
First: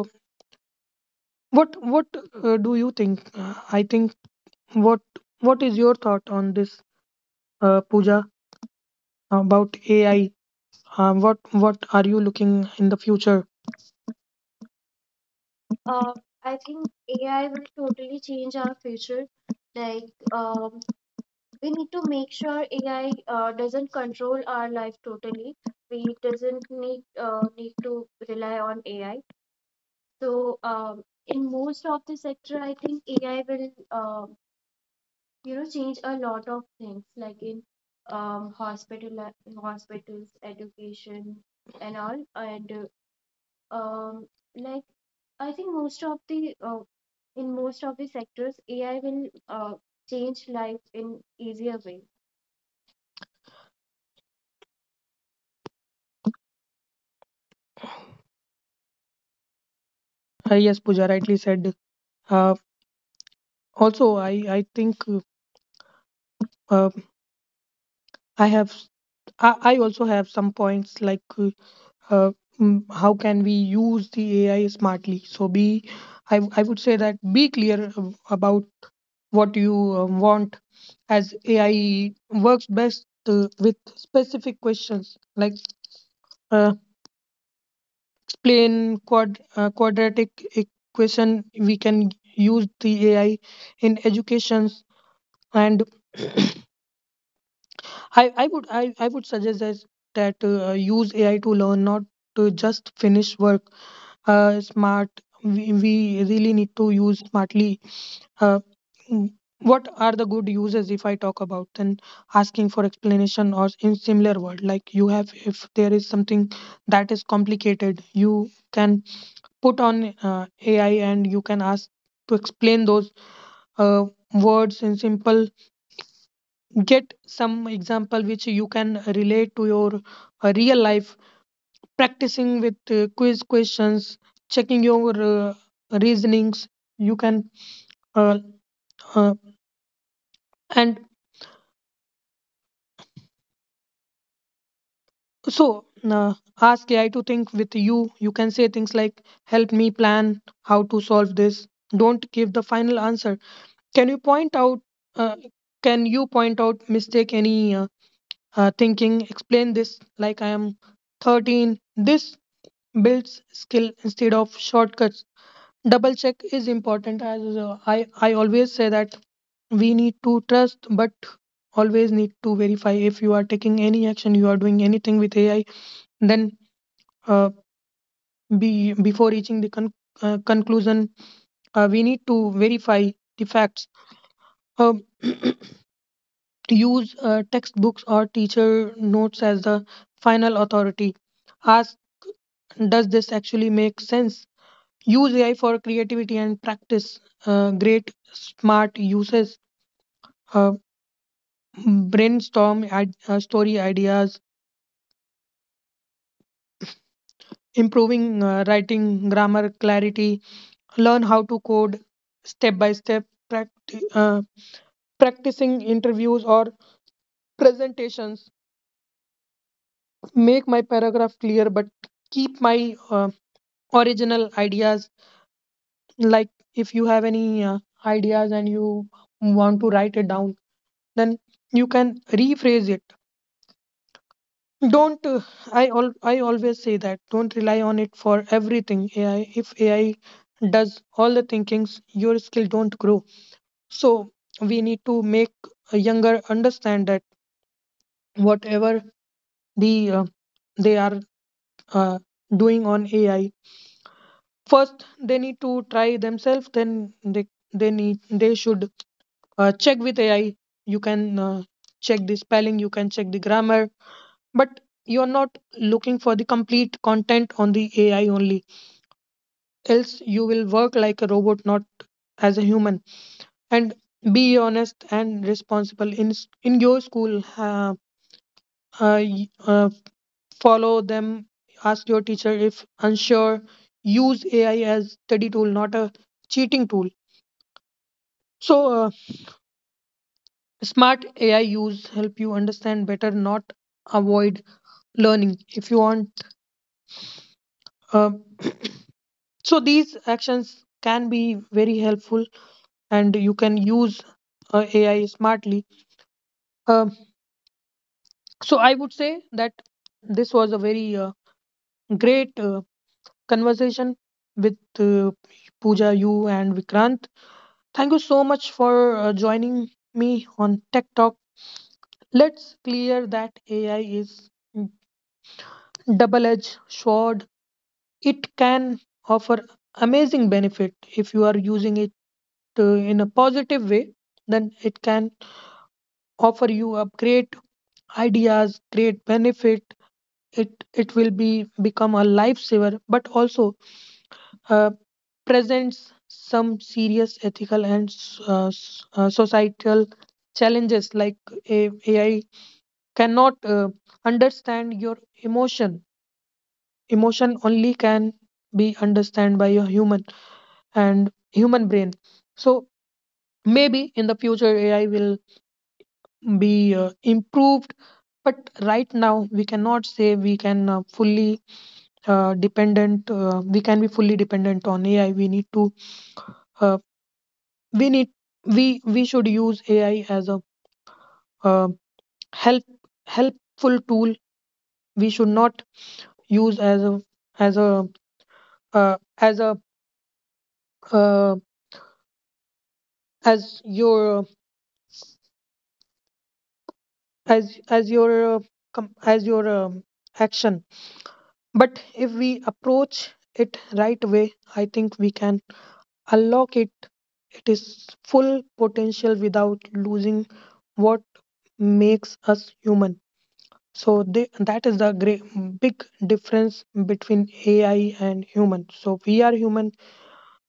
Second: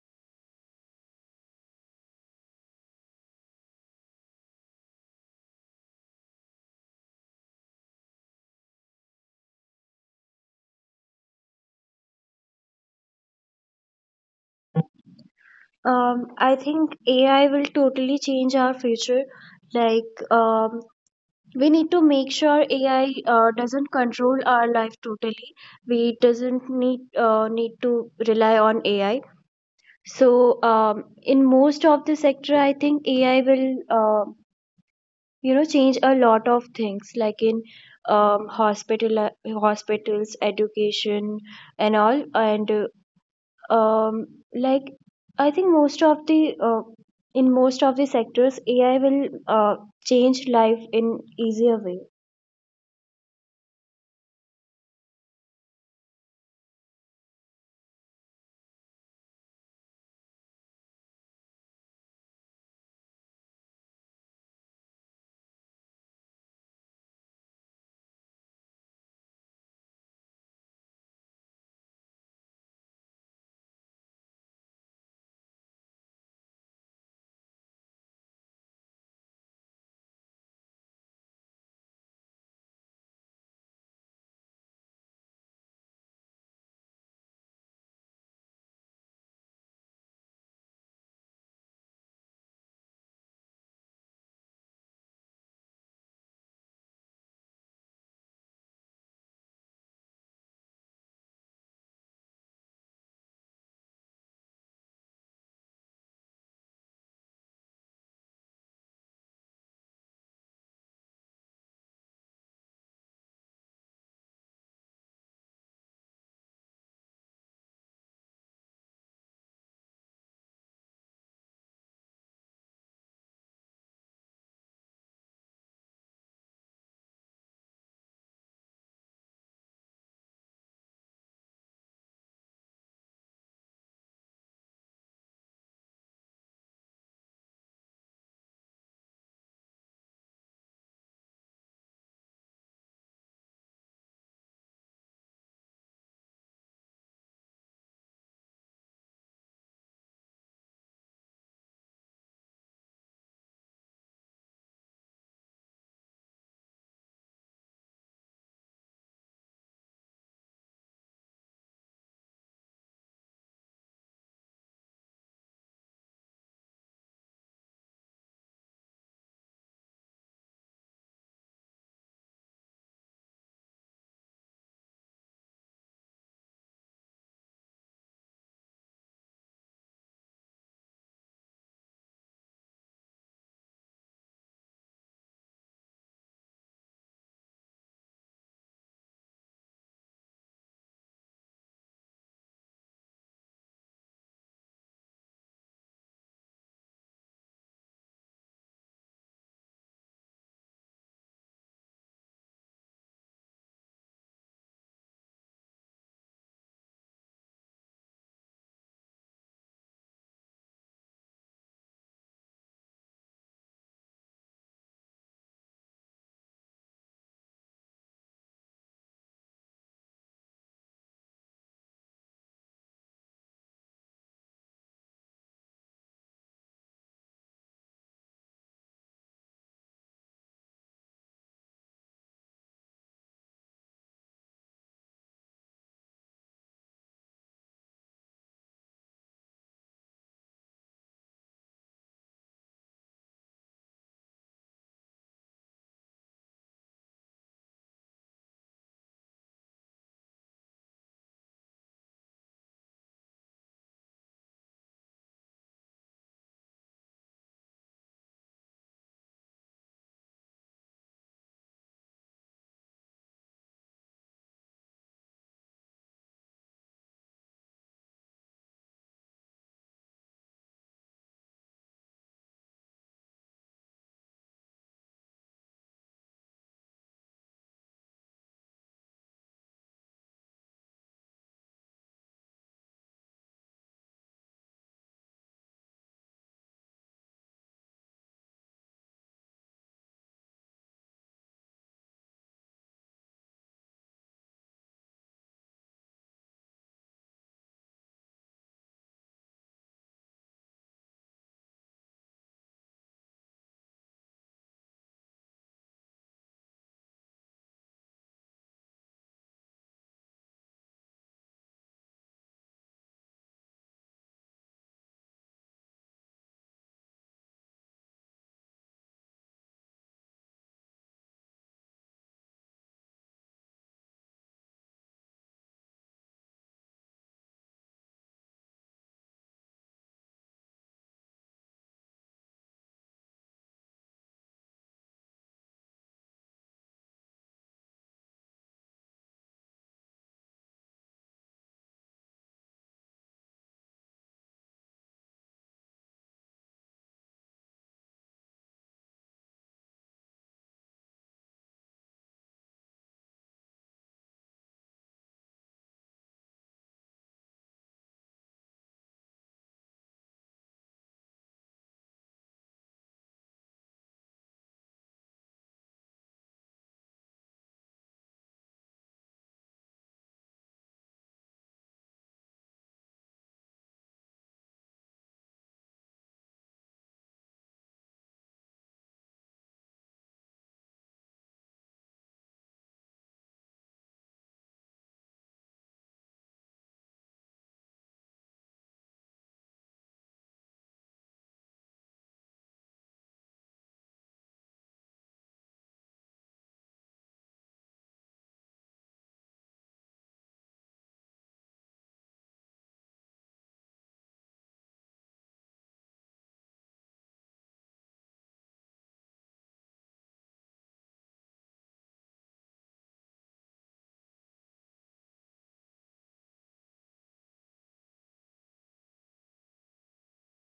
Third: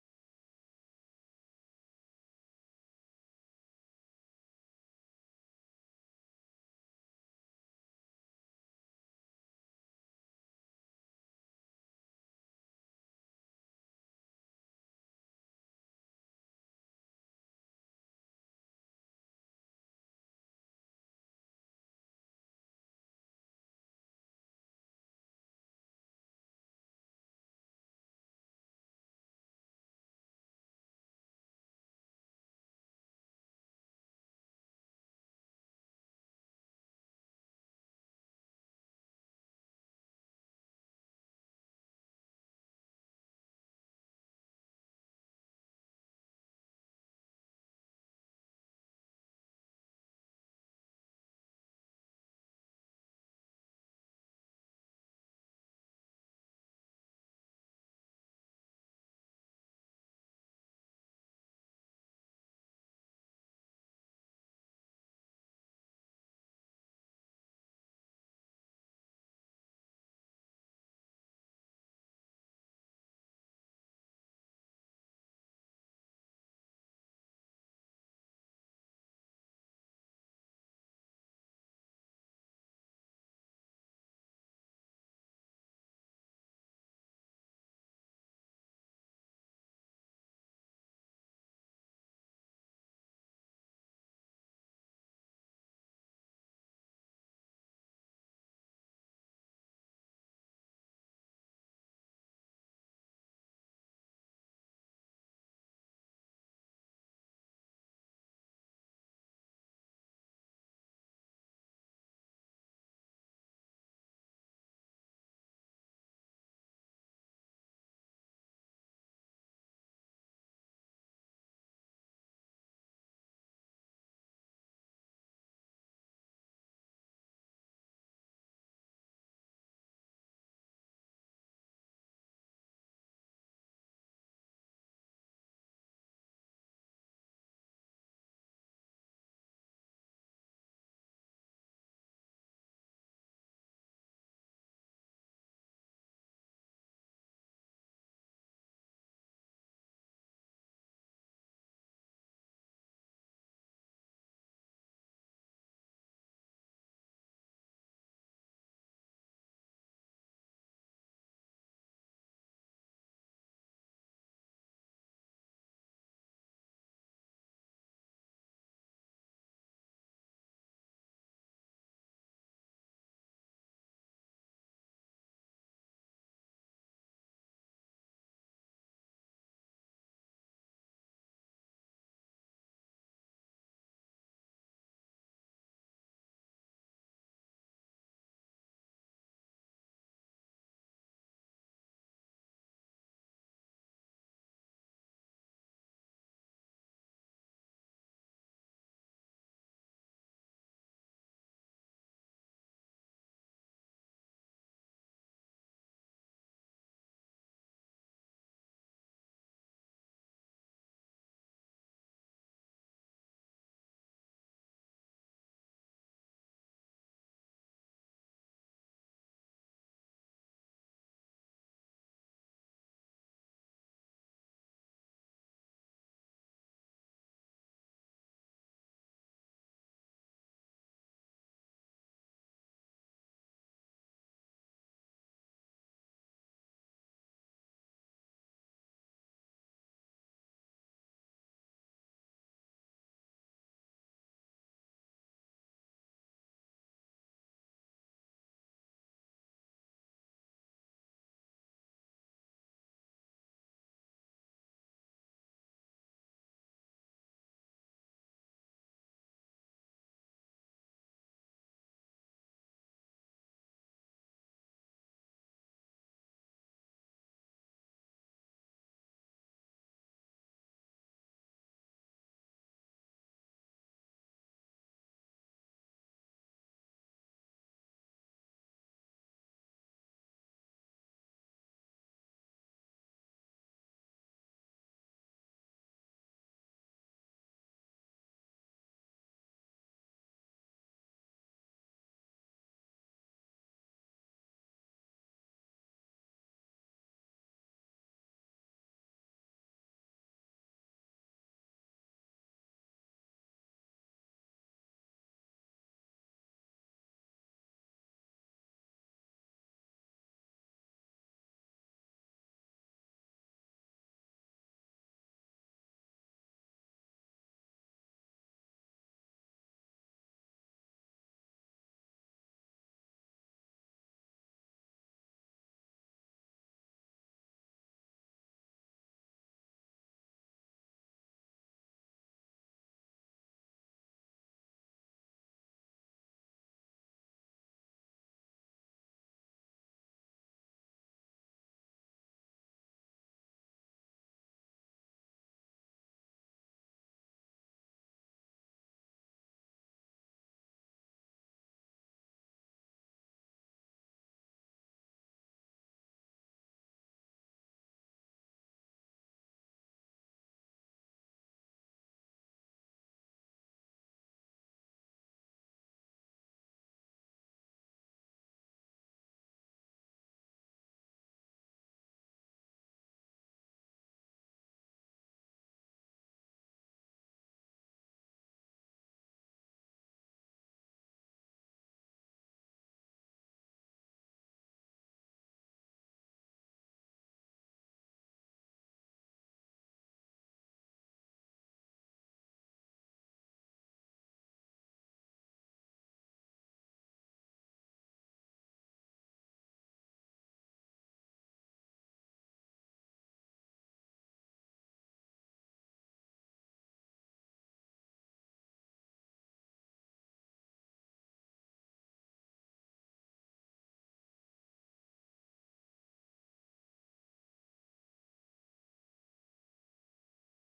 what what uh, do you think? Uh, I think what what is your thought on this, uh, Pooja, about A I? Um, what what are you looking in the future? Um, I think A I will totally change our future. Like um, we need to make sure A I uh, doesn't control our life totally. We doesn't need uh, need to rely on A I. So um, in most of the sector, I think A I will uh, you know change a lot of things, like in um, hospital hospitals, education, and all. And uh, um, like I think most of the uh, in most of the sectors, A I will uh, change life in easier way. Uh, yes, Pooja rightly said. Uh, Also, I I think uh, uh, I have I, I also have some points like uh, uh, mm, how can we use the A I smartly? So be I I would say that be clear ab- about what you uh, want, as A I works best uh, with specific questions like Uh, explain quad, uh, quadratic equation. We can use the AI in education, and i, I would I, I would suggest that, that uh, use AI to learn, not to just finish work. Uh, smart we, we really need to use smartly. uh, mm, what are the good uses? If I talk about, then asking for explanation or in similar word, like you have, if there is something that is complicated you can put on uh, A I and you can ask to explain those uh, words in simple. Get some example which you can relate to your uh, real life. Practicing with uh, quiz questions, checking your uh, reasonings. You can uh, uh, and so uh, Ask A I to think with you. You can say things like, "Help me plan how to solve this. Don't give the final answer. Can you point out? Uh, can you point out mistake, any uh, uh, thinking? Explain this like I am thirteen." This builds skill instead of shortcuts. Double check is important. As uh, i i always say that, we need to trust but always need to verify. If you are taking any action, you are doing anything with AI, then uh, be, before reaching the con- uh, conclusion, uh, we need to verify the facts. um, Use uh, textbooks or teacher notes as the final authority. Does this actually make sense? Use A I for creativity and practice, uh, great, smart uses. Uh, Brainstorm ad, uh, story ideas, improving uh, writing, grammar clarity, learn how to code step by step, practi- uh, practicing interviews or presentations. Make my paragraph clear, but keep my uh, original ideas. Like, if you have any uh, ideas and you want to write it down, then you can rephrase it. Don't uh, i al- i always say that, don't rely on it for everything. Ai if AI does all the thinkings, your skill don't grow. So we need to make a younger understand that whatever the uh, they are uh, doing on AI, first they need to try themselves, then they they need they should uh, check with AI. You can uh, check the spelling, you can check the grammar. But you're not looking for the complete content on the A I only. Else, you will work like a robot, not as a human. And be honest and responsible in s- in your school. Uh, uh, y- uh, Follow them. Ask your teacher if unsure. Use A I as study tool, not a cheating tool. So, uh, smart A I use help you understand better, not avoid learning. If you want. Uh, so these actions can be very helpful, and you can use uh, A I smartly. Um, so I would say that this was a very uh, great uh, conversation with uh, Pooja, you, and Vikrant. Thank you so much for uh, joining me on Tech Talk. Let's clear that A I is double-edged sword. It can offer amazing benefit if you are using it uh, in a positive way. Then it can offer you a great ideas, great benefit. It it will be become a lifesaver, but also uh, presents some serious ethical and s- uh, s- uh, societal challenges, like a- AI cannot uh, understand your emotion emotion only can be understand by a human and human brain. So maybe in the future AI will be uh, improved, but right now we cannot say we can uh, fully uh, dependent uh, we can be fully dependent on AI. We need to uh, we need we we should use AI as a uh, help helpful tool. We should not use as a as a uh, as a uh, as your as as your uh, com- as your um, action. But if we approach it right way, I think we can unlock it. It is full potential without losing what makes us human. So they, that is the great big difference between AI and human. So we are human,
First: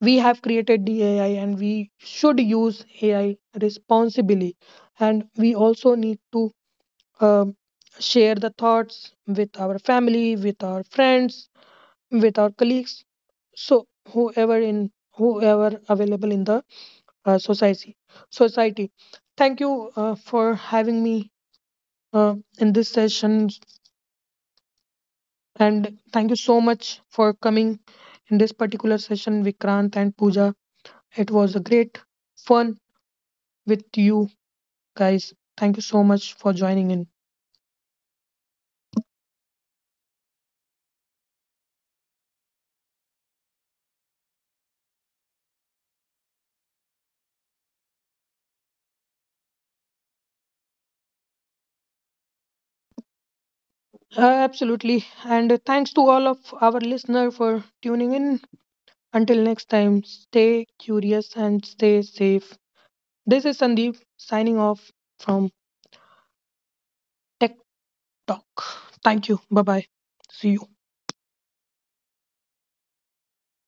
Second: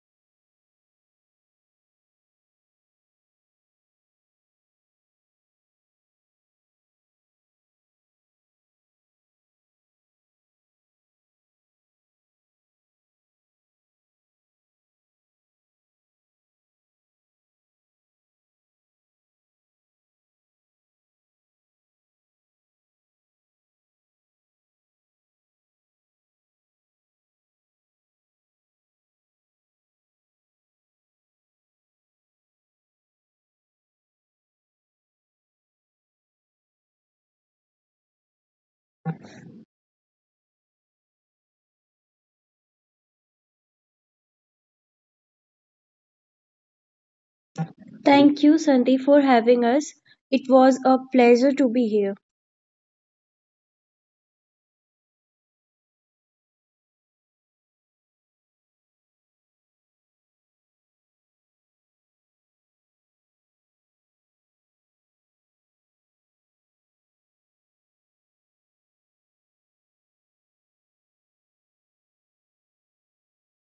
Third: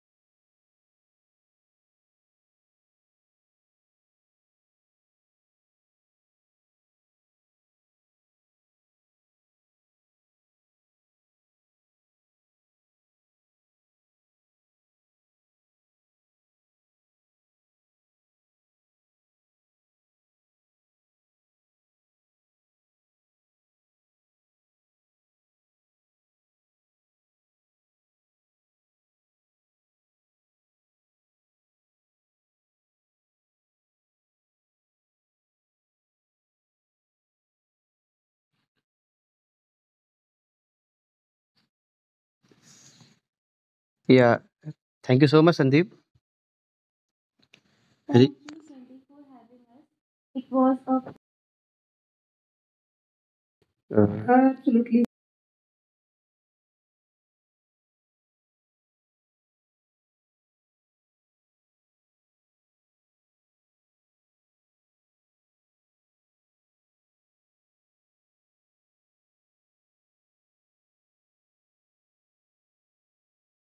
we have created the AI, and we should use AI responsibly. And we also need to um, share the thoughts with our family, with our friends, with our colleagues. So whoever in whoever available in the uh, society. Society. Thank you uh, for having me uh, in this session, and thank you so much for coming in this particular session, Vikrant and Pooja. It was a great fun with you guys. Thank you so much for joining in. Yeah, thank you so much, Sandeep. Thank Thank you, you, Sandy, Sandeep, for for having having us. It was a pleasure to be here. us. Uh, Uh, absolutely Absolutely, and thanks to all of our listener for tuning in. Until next time, stay curious and stay safe. This is Sandeep signing off from Tech talk. Thank you. Bye bye. See you.